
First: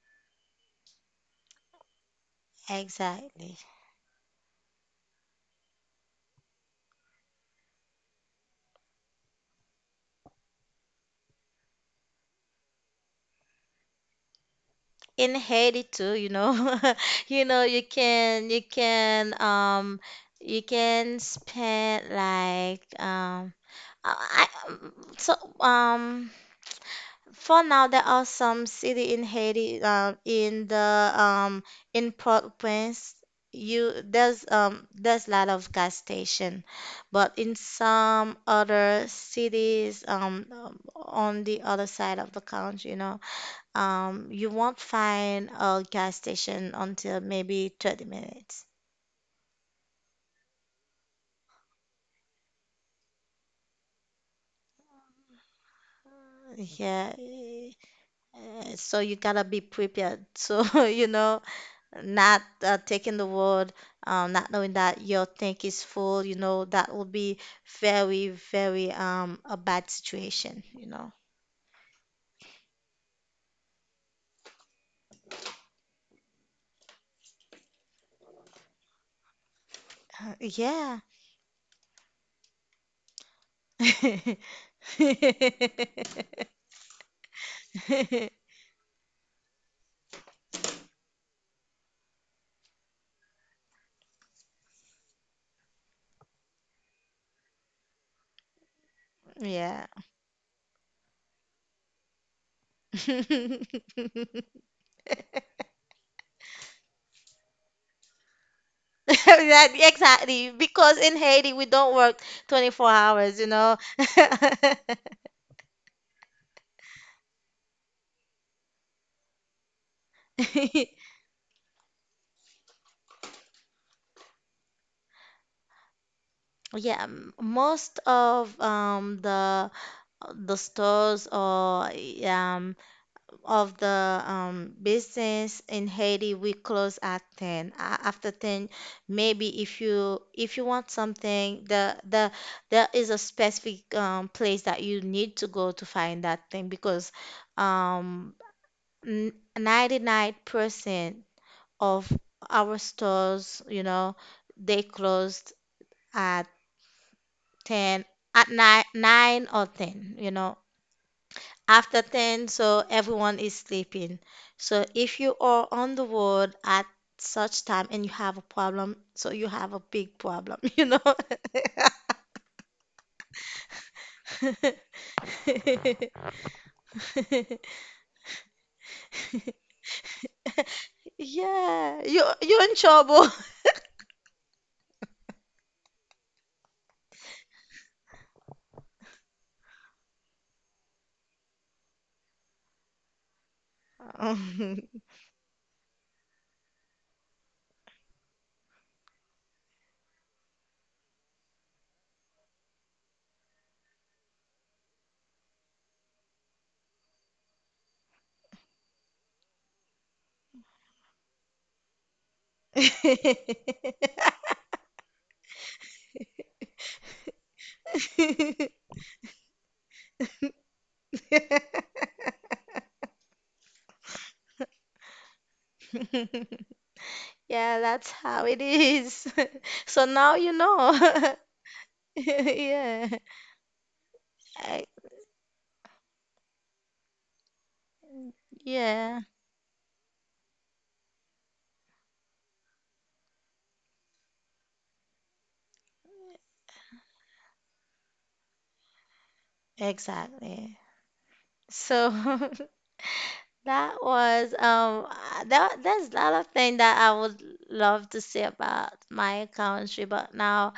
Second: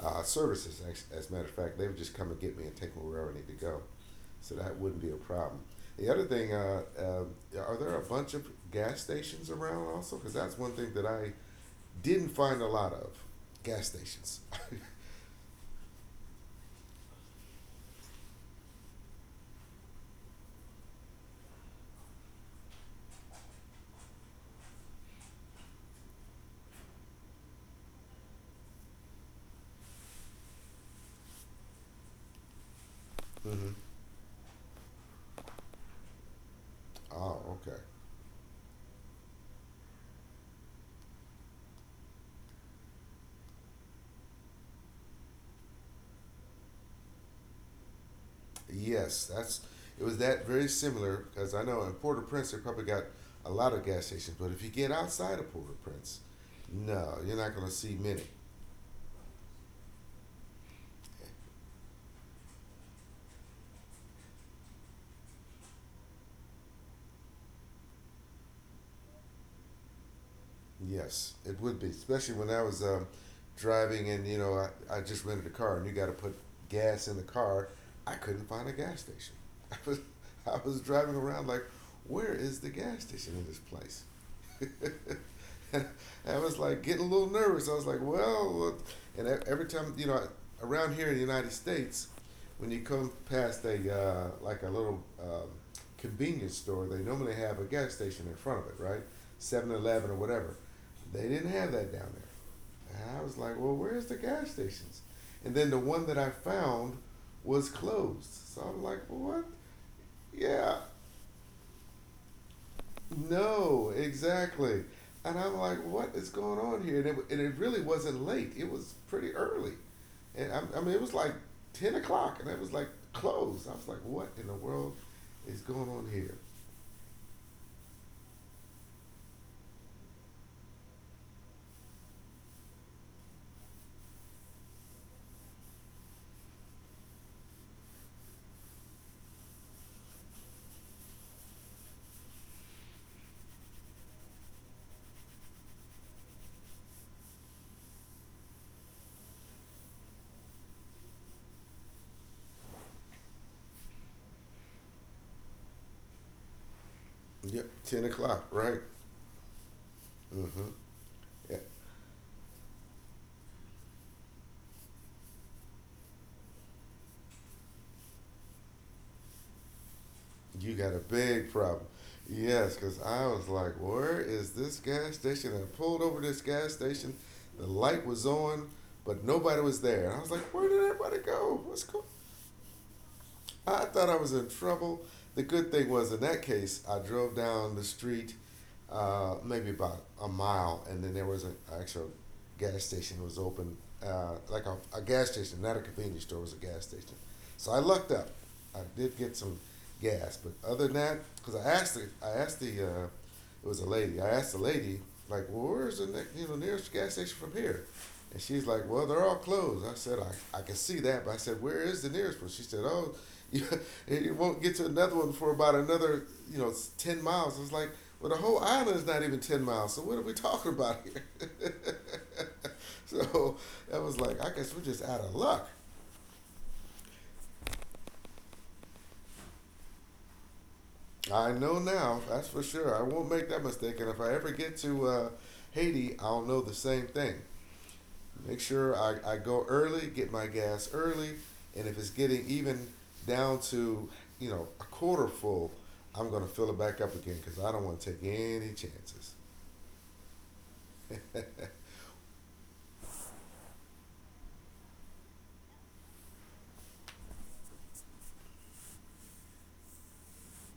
B: services. As a matter of fact, they would just come and get me and take me wherever I need to
A: exactly.
B: go, so that wouldn't be a problem. The other thing, are there a bunch of gas stations around also? Because that's one thing that I didn't find a lot of gas stations.
A: In Haiti too, you know, you know, you can you can spend like I- so for now, there are some city in Haiti, in the in Port-au-Prince.
B: Mm-hmm.
A: You there's a lot of gas station, but
B: Oh,
A: in
B: okay.
A: some other cities on the other side of the country, you know, you won't find a gas station until maybe 30 minutes.
B: Yes, that's it was that very similar because I know in Port-au-Prince they probably got a lot of gas stations, but if you get outside of Port-au-Prince,
A: Yeah,
B: no, you're not going to
A: eh,
B: see many.
A: so you gotta be prepared. So you know, not taking the word, not knowing that your tank is full, you know, that will be very, very a bad situation, you know.
B: Yes, it would be, especially when I was driving, and you know, I just rented a car and you got to put gas in the car. I couldn't find a gas station. I was I was
A: Yeah.
B: driving around like, where is the gas station in this place? And I was like getting a little nervous. I was like, well, every time, you know, around here in the United States, when you come past a like a little convenience store, they normally have a gas station in front of it, right? Seven
A: Yeah.
B: Eleven or whatever. They didn't have that down there. And I was like, well, where's the gas stations? And then the one that I found was closed. So I'm like, what?
A: That exactly
B: Yeah,
A: because in Haiti we don't work 24 hours, you know.
B: no, exactly. And I'm like, what is going on here? And it really wasn't late. It was pretty early. And I mean, it was like 10 o'clock and it was like closed. I was like, what in the world is going on here?
A: Yeah, m- most of the stores or um of the business in Haiti, we close at 10. A- After 10, maybe if you want something, the there is a specific place that you need to go to find that thing because um, n- 99% of our stores, you know, they closed at
B: Yep,
A: 10
B: 10 o'clock,
A: at
B: right?
A: nine, 9 or 10, you know.
B: Mm-hmm. Yeah.
A: After 10, so everyone is sleeping. So if you are on the road at such time and you have a problem, so you have a big problem,
B: You
A: you
B: got a
A: know?
B: big problem. Yes, because I was like, where is this gas station? I pulled over this gas station. The light was on, but nobody was there. And I was like, where did everybody go? What's
A: Yeah,
B: going on?
A: you you're in trouble.
B: I thought I was in trouble. The good thing was, in that case, I drove down the street, maybe about a mile, and then there was an actual gas station was open, like
A: Um,
B: a gas station, not a convenience store, it was a gas station. So I lucked up. I did get some gas, but other than that, because I asked the, it was a lady. I asked the lady, like, well, where's the next, you know, nearest gas station from here? And she's like, well, they're all closed. I said, I can see that, but I said, where is the nearest one? She said, oh, you, you won't get to another one for about another, you know, 10 miles. I was like, well, the whole island is not even 10 miles, so what are we talking about here? So I was like, I guess we're just out of luck.
A: Yeah, that's how it is. So now you know.
B: I know now, that's for sure. I
A: Yeah.
B: won't make that mistake, and if I ever get
A: I-
B: to Haiti, I'll know the same thing. Make sure I,
A: yeah,
B: I go early, get my gas early, and if it's getting even down to, you know, a quarter full, I'm going to fill it back up again because I don't want to take any chances.
A: exactly. So that was that there's a lot of things that I would love to say about my country, but now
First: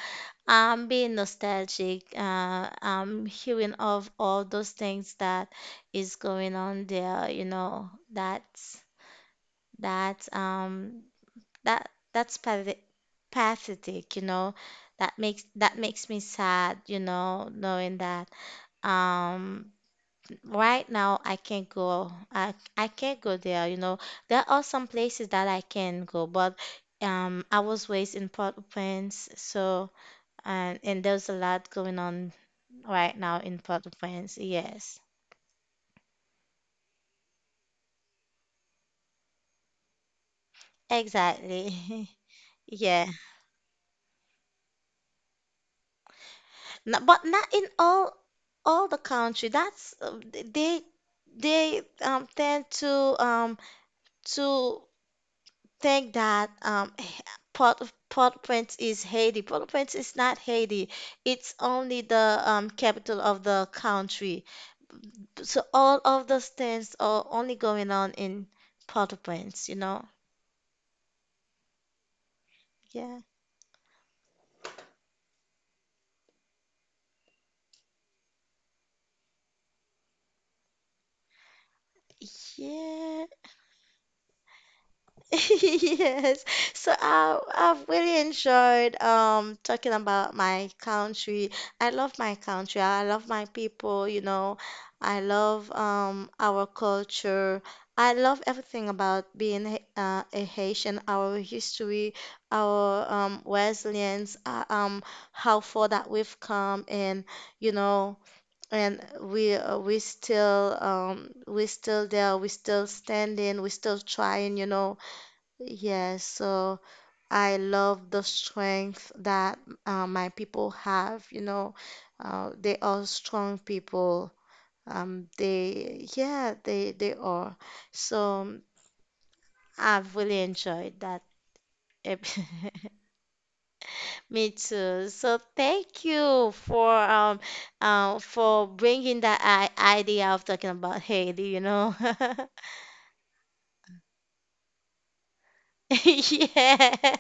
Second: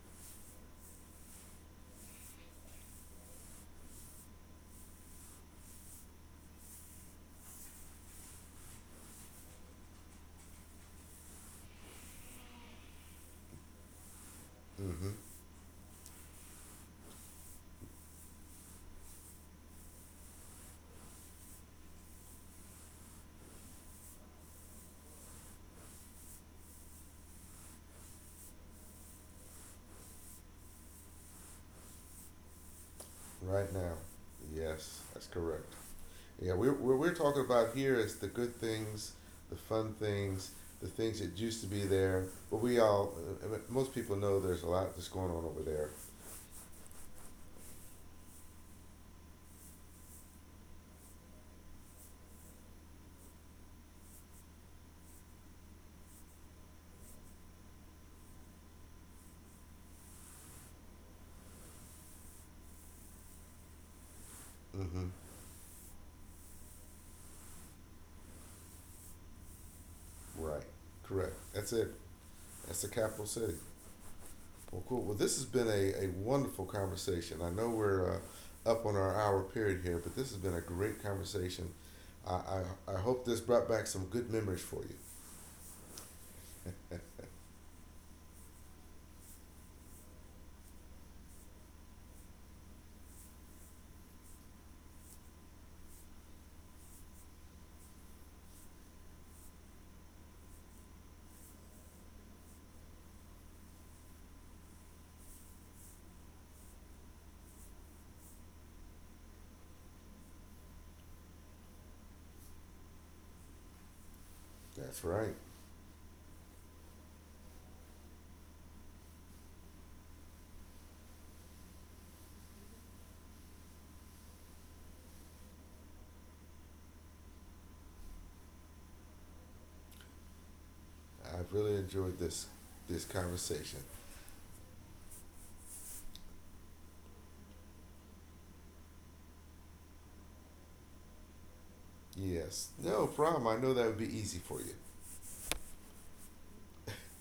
A: I'm being nostalgic. I'm hearing of all those things that is going on there. You know, that's that um that that's pathet- pathetic. You know,
B: Mm-hmm.
A: that makes me sad. You know, knowing that um right now, I can't go. I can't go there, you know. There are some places that I can go, but I was raised in Port-au-Prince, so and there's a lot going on right now in
B: Right now.
A: Port-au-Prince. Yes,
B: Yes, that's correct. Yeah, we're talking about here is the good things, the fun things, the things that used to be
A: exactly.
B: there. But we
A: Yeah,
B: all, most people know there's a lot that's going on over there.
A: no, but not in all the country. That's they tend to um to think that Port of Port-au-Prince is Haiti. Port-au-Prince is not Haiti. It's only the capital of the country.
B: Mm-hmm.
A: So all of those things are only going on in Port-au-Prince, you know?
B: Right. Correct. That's it. That's the
A: Yeah.
B: capital city. Well, cool. Well, this has been a wonderful conversation. I know we're up on our hour period here, but this has been a great conversation. I, I hope
A: Yeah.
B: this brought back some good memories for
A: Yes.
B: you.
A: So I I've really enjoyed talking about my country. I love my country. I love my people, you know. I love our culture. I love everything about being H- a Haitian, our history, our resilience, how far that we've come and you know and we still there, we still standing, we still trying, you know.
B: That's right.
A: Yes, so I love the strength that my people have. You know, they are strong people. They, yeah, they are. So I've really enjoyed that.
B: I've really enjoyed
A: Ep-
B: this conversation.
A: Me too. So thank you for bringing that I idea of talking about Haiti. You know,
B: Yes. No problem. I know that would be easy for you.
A: yeah,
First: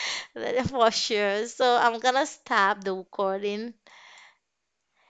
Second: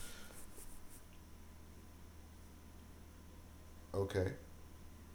A: for sure. So I'm gonna stop the recording.
B: Okay.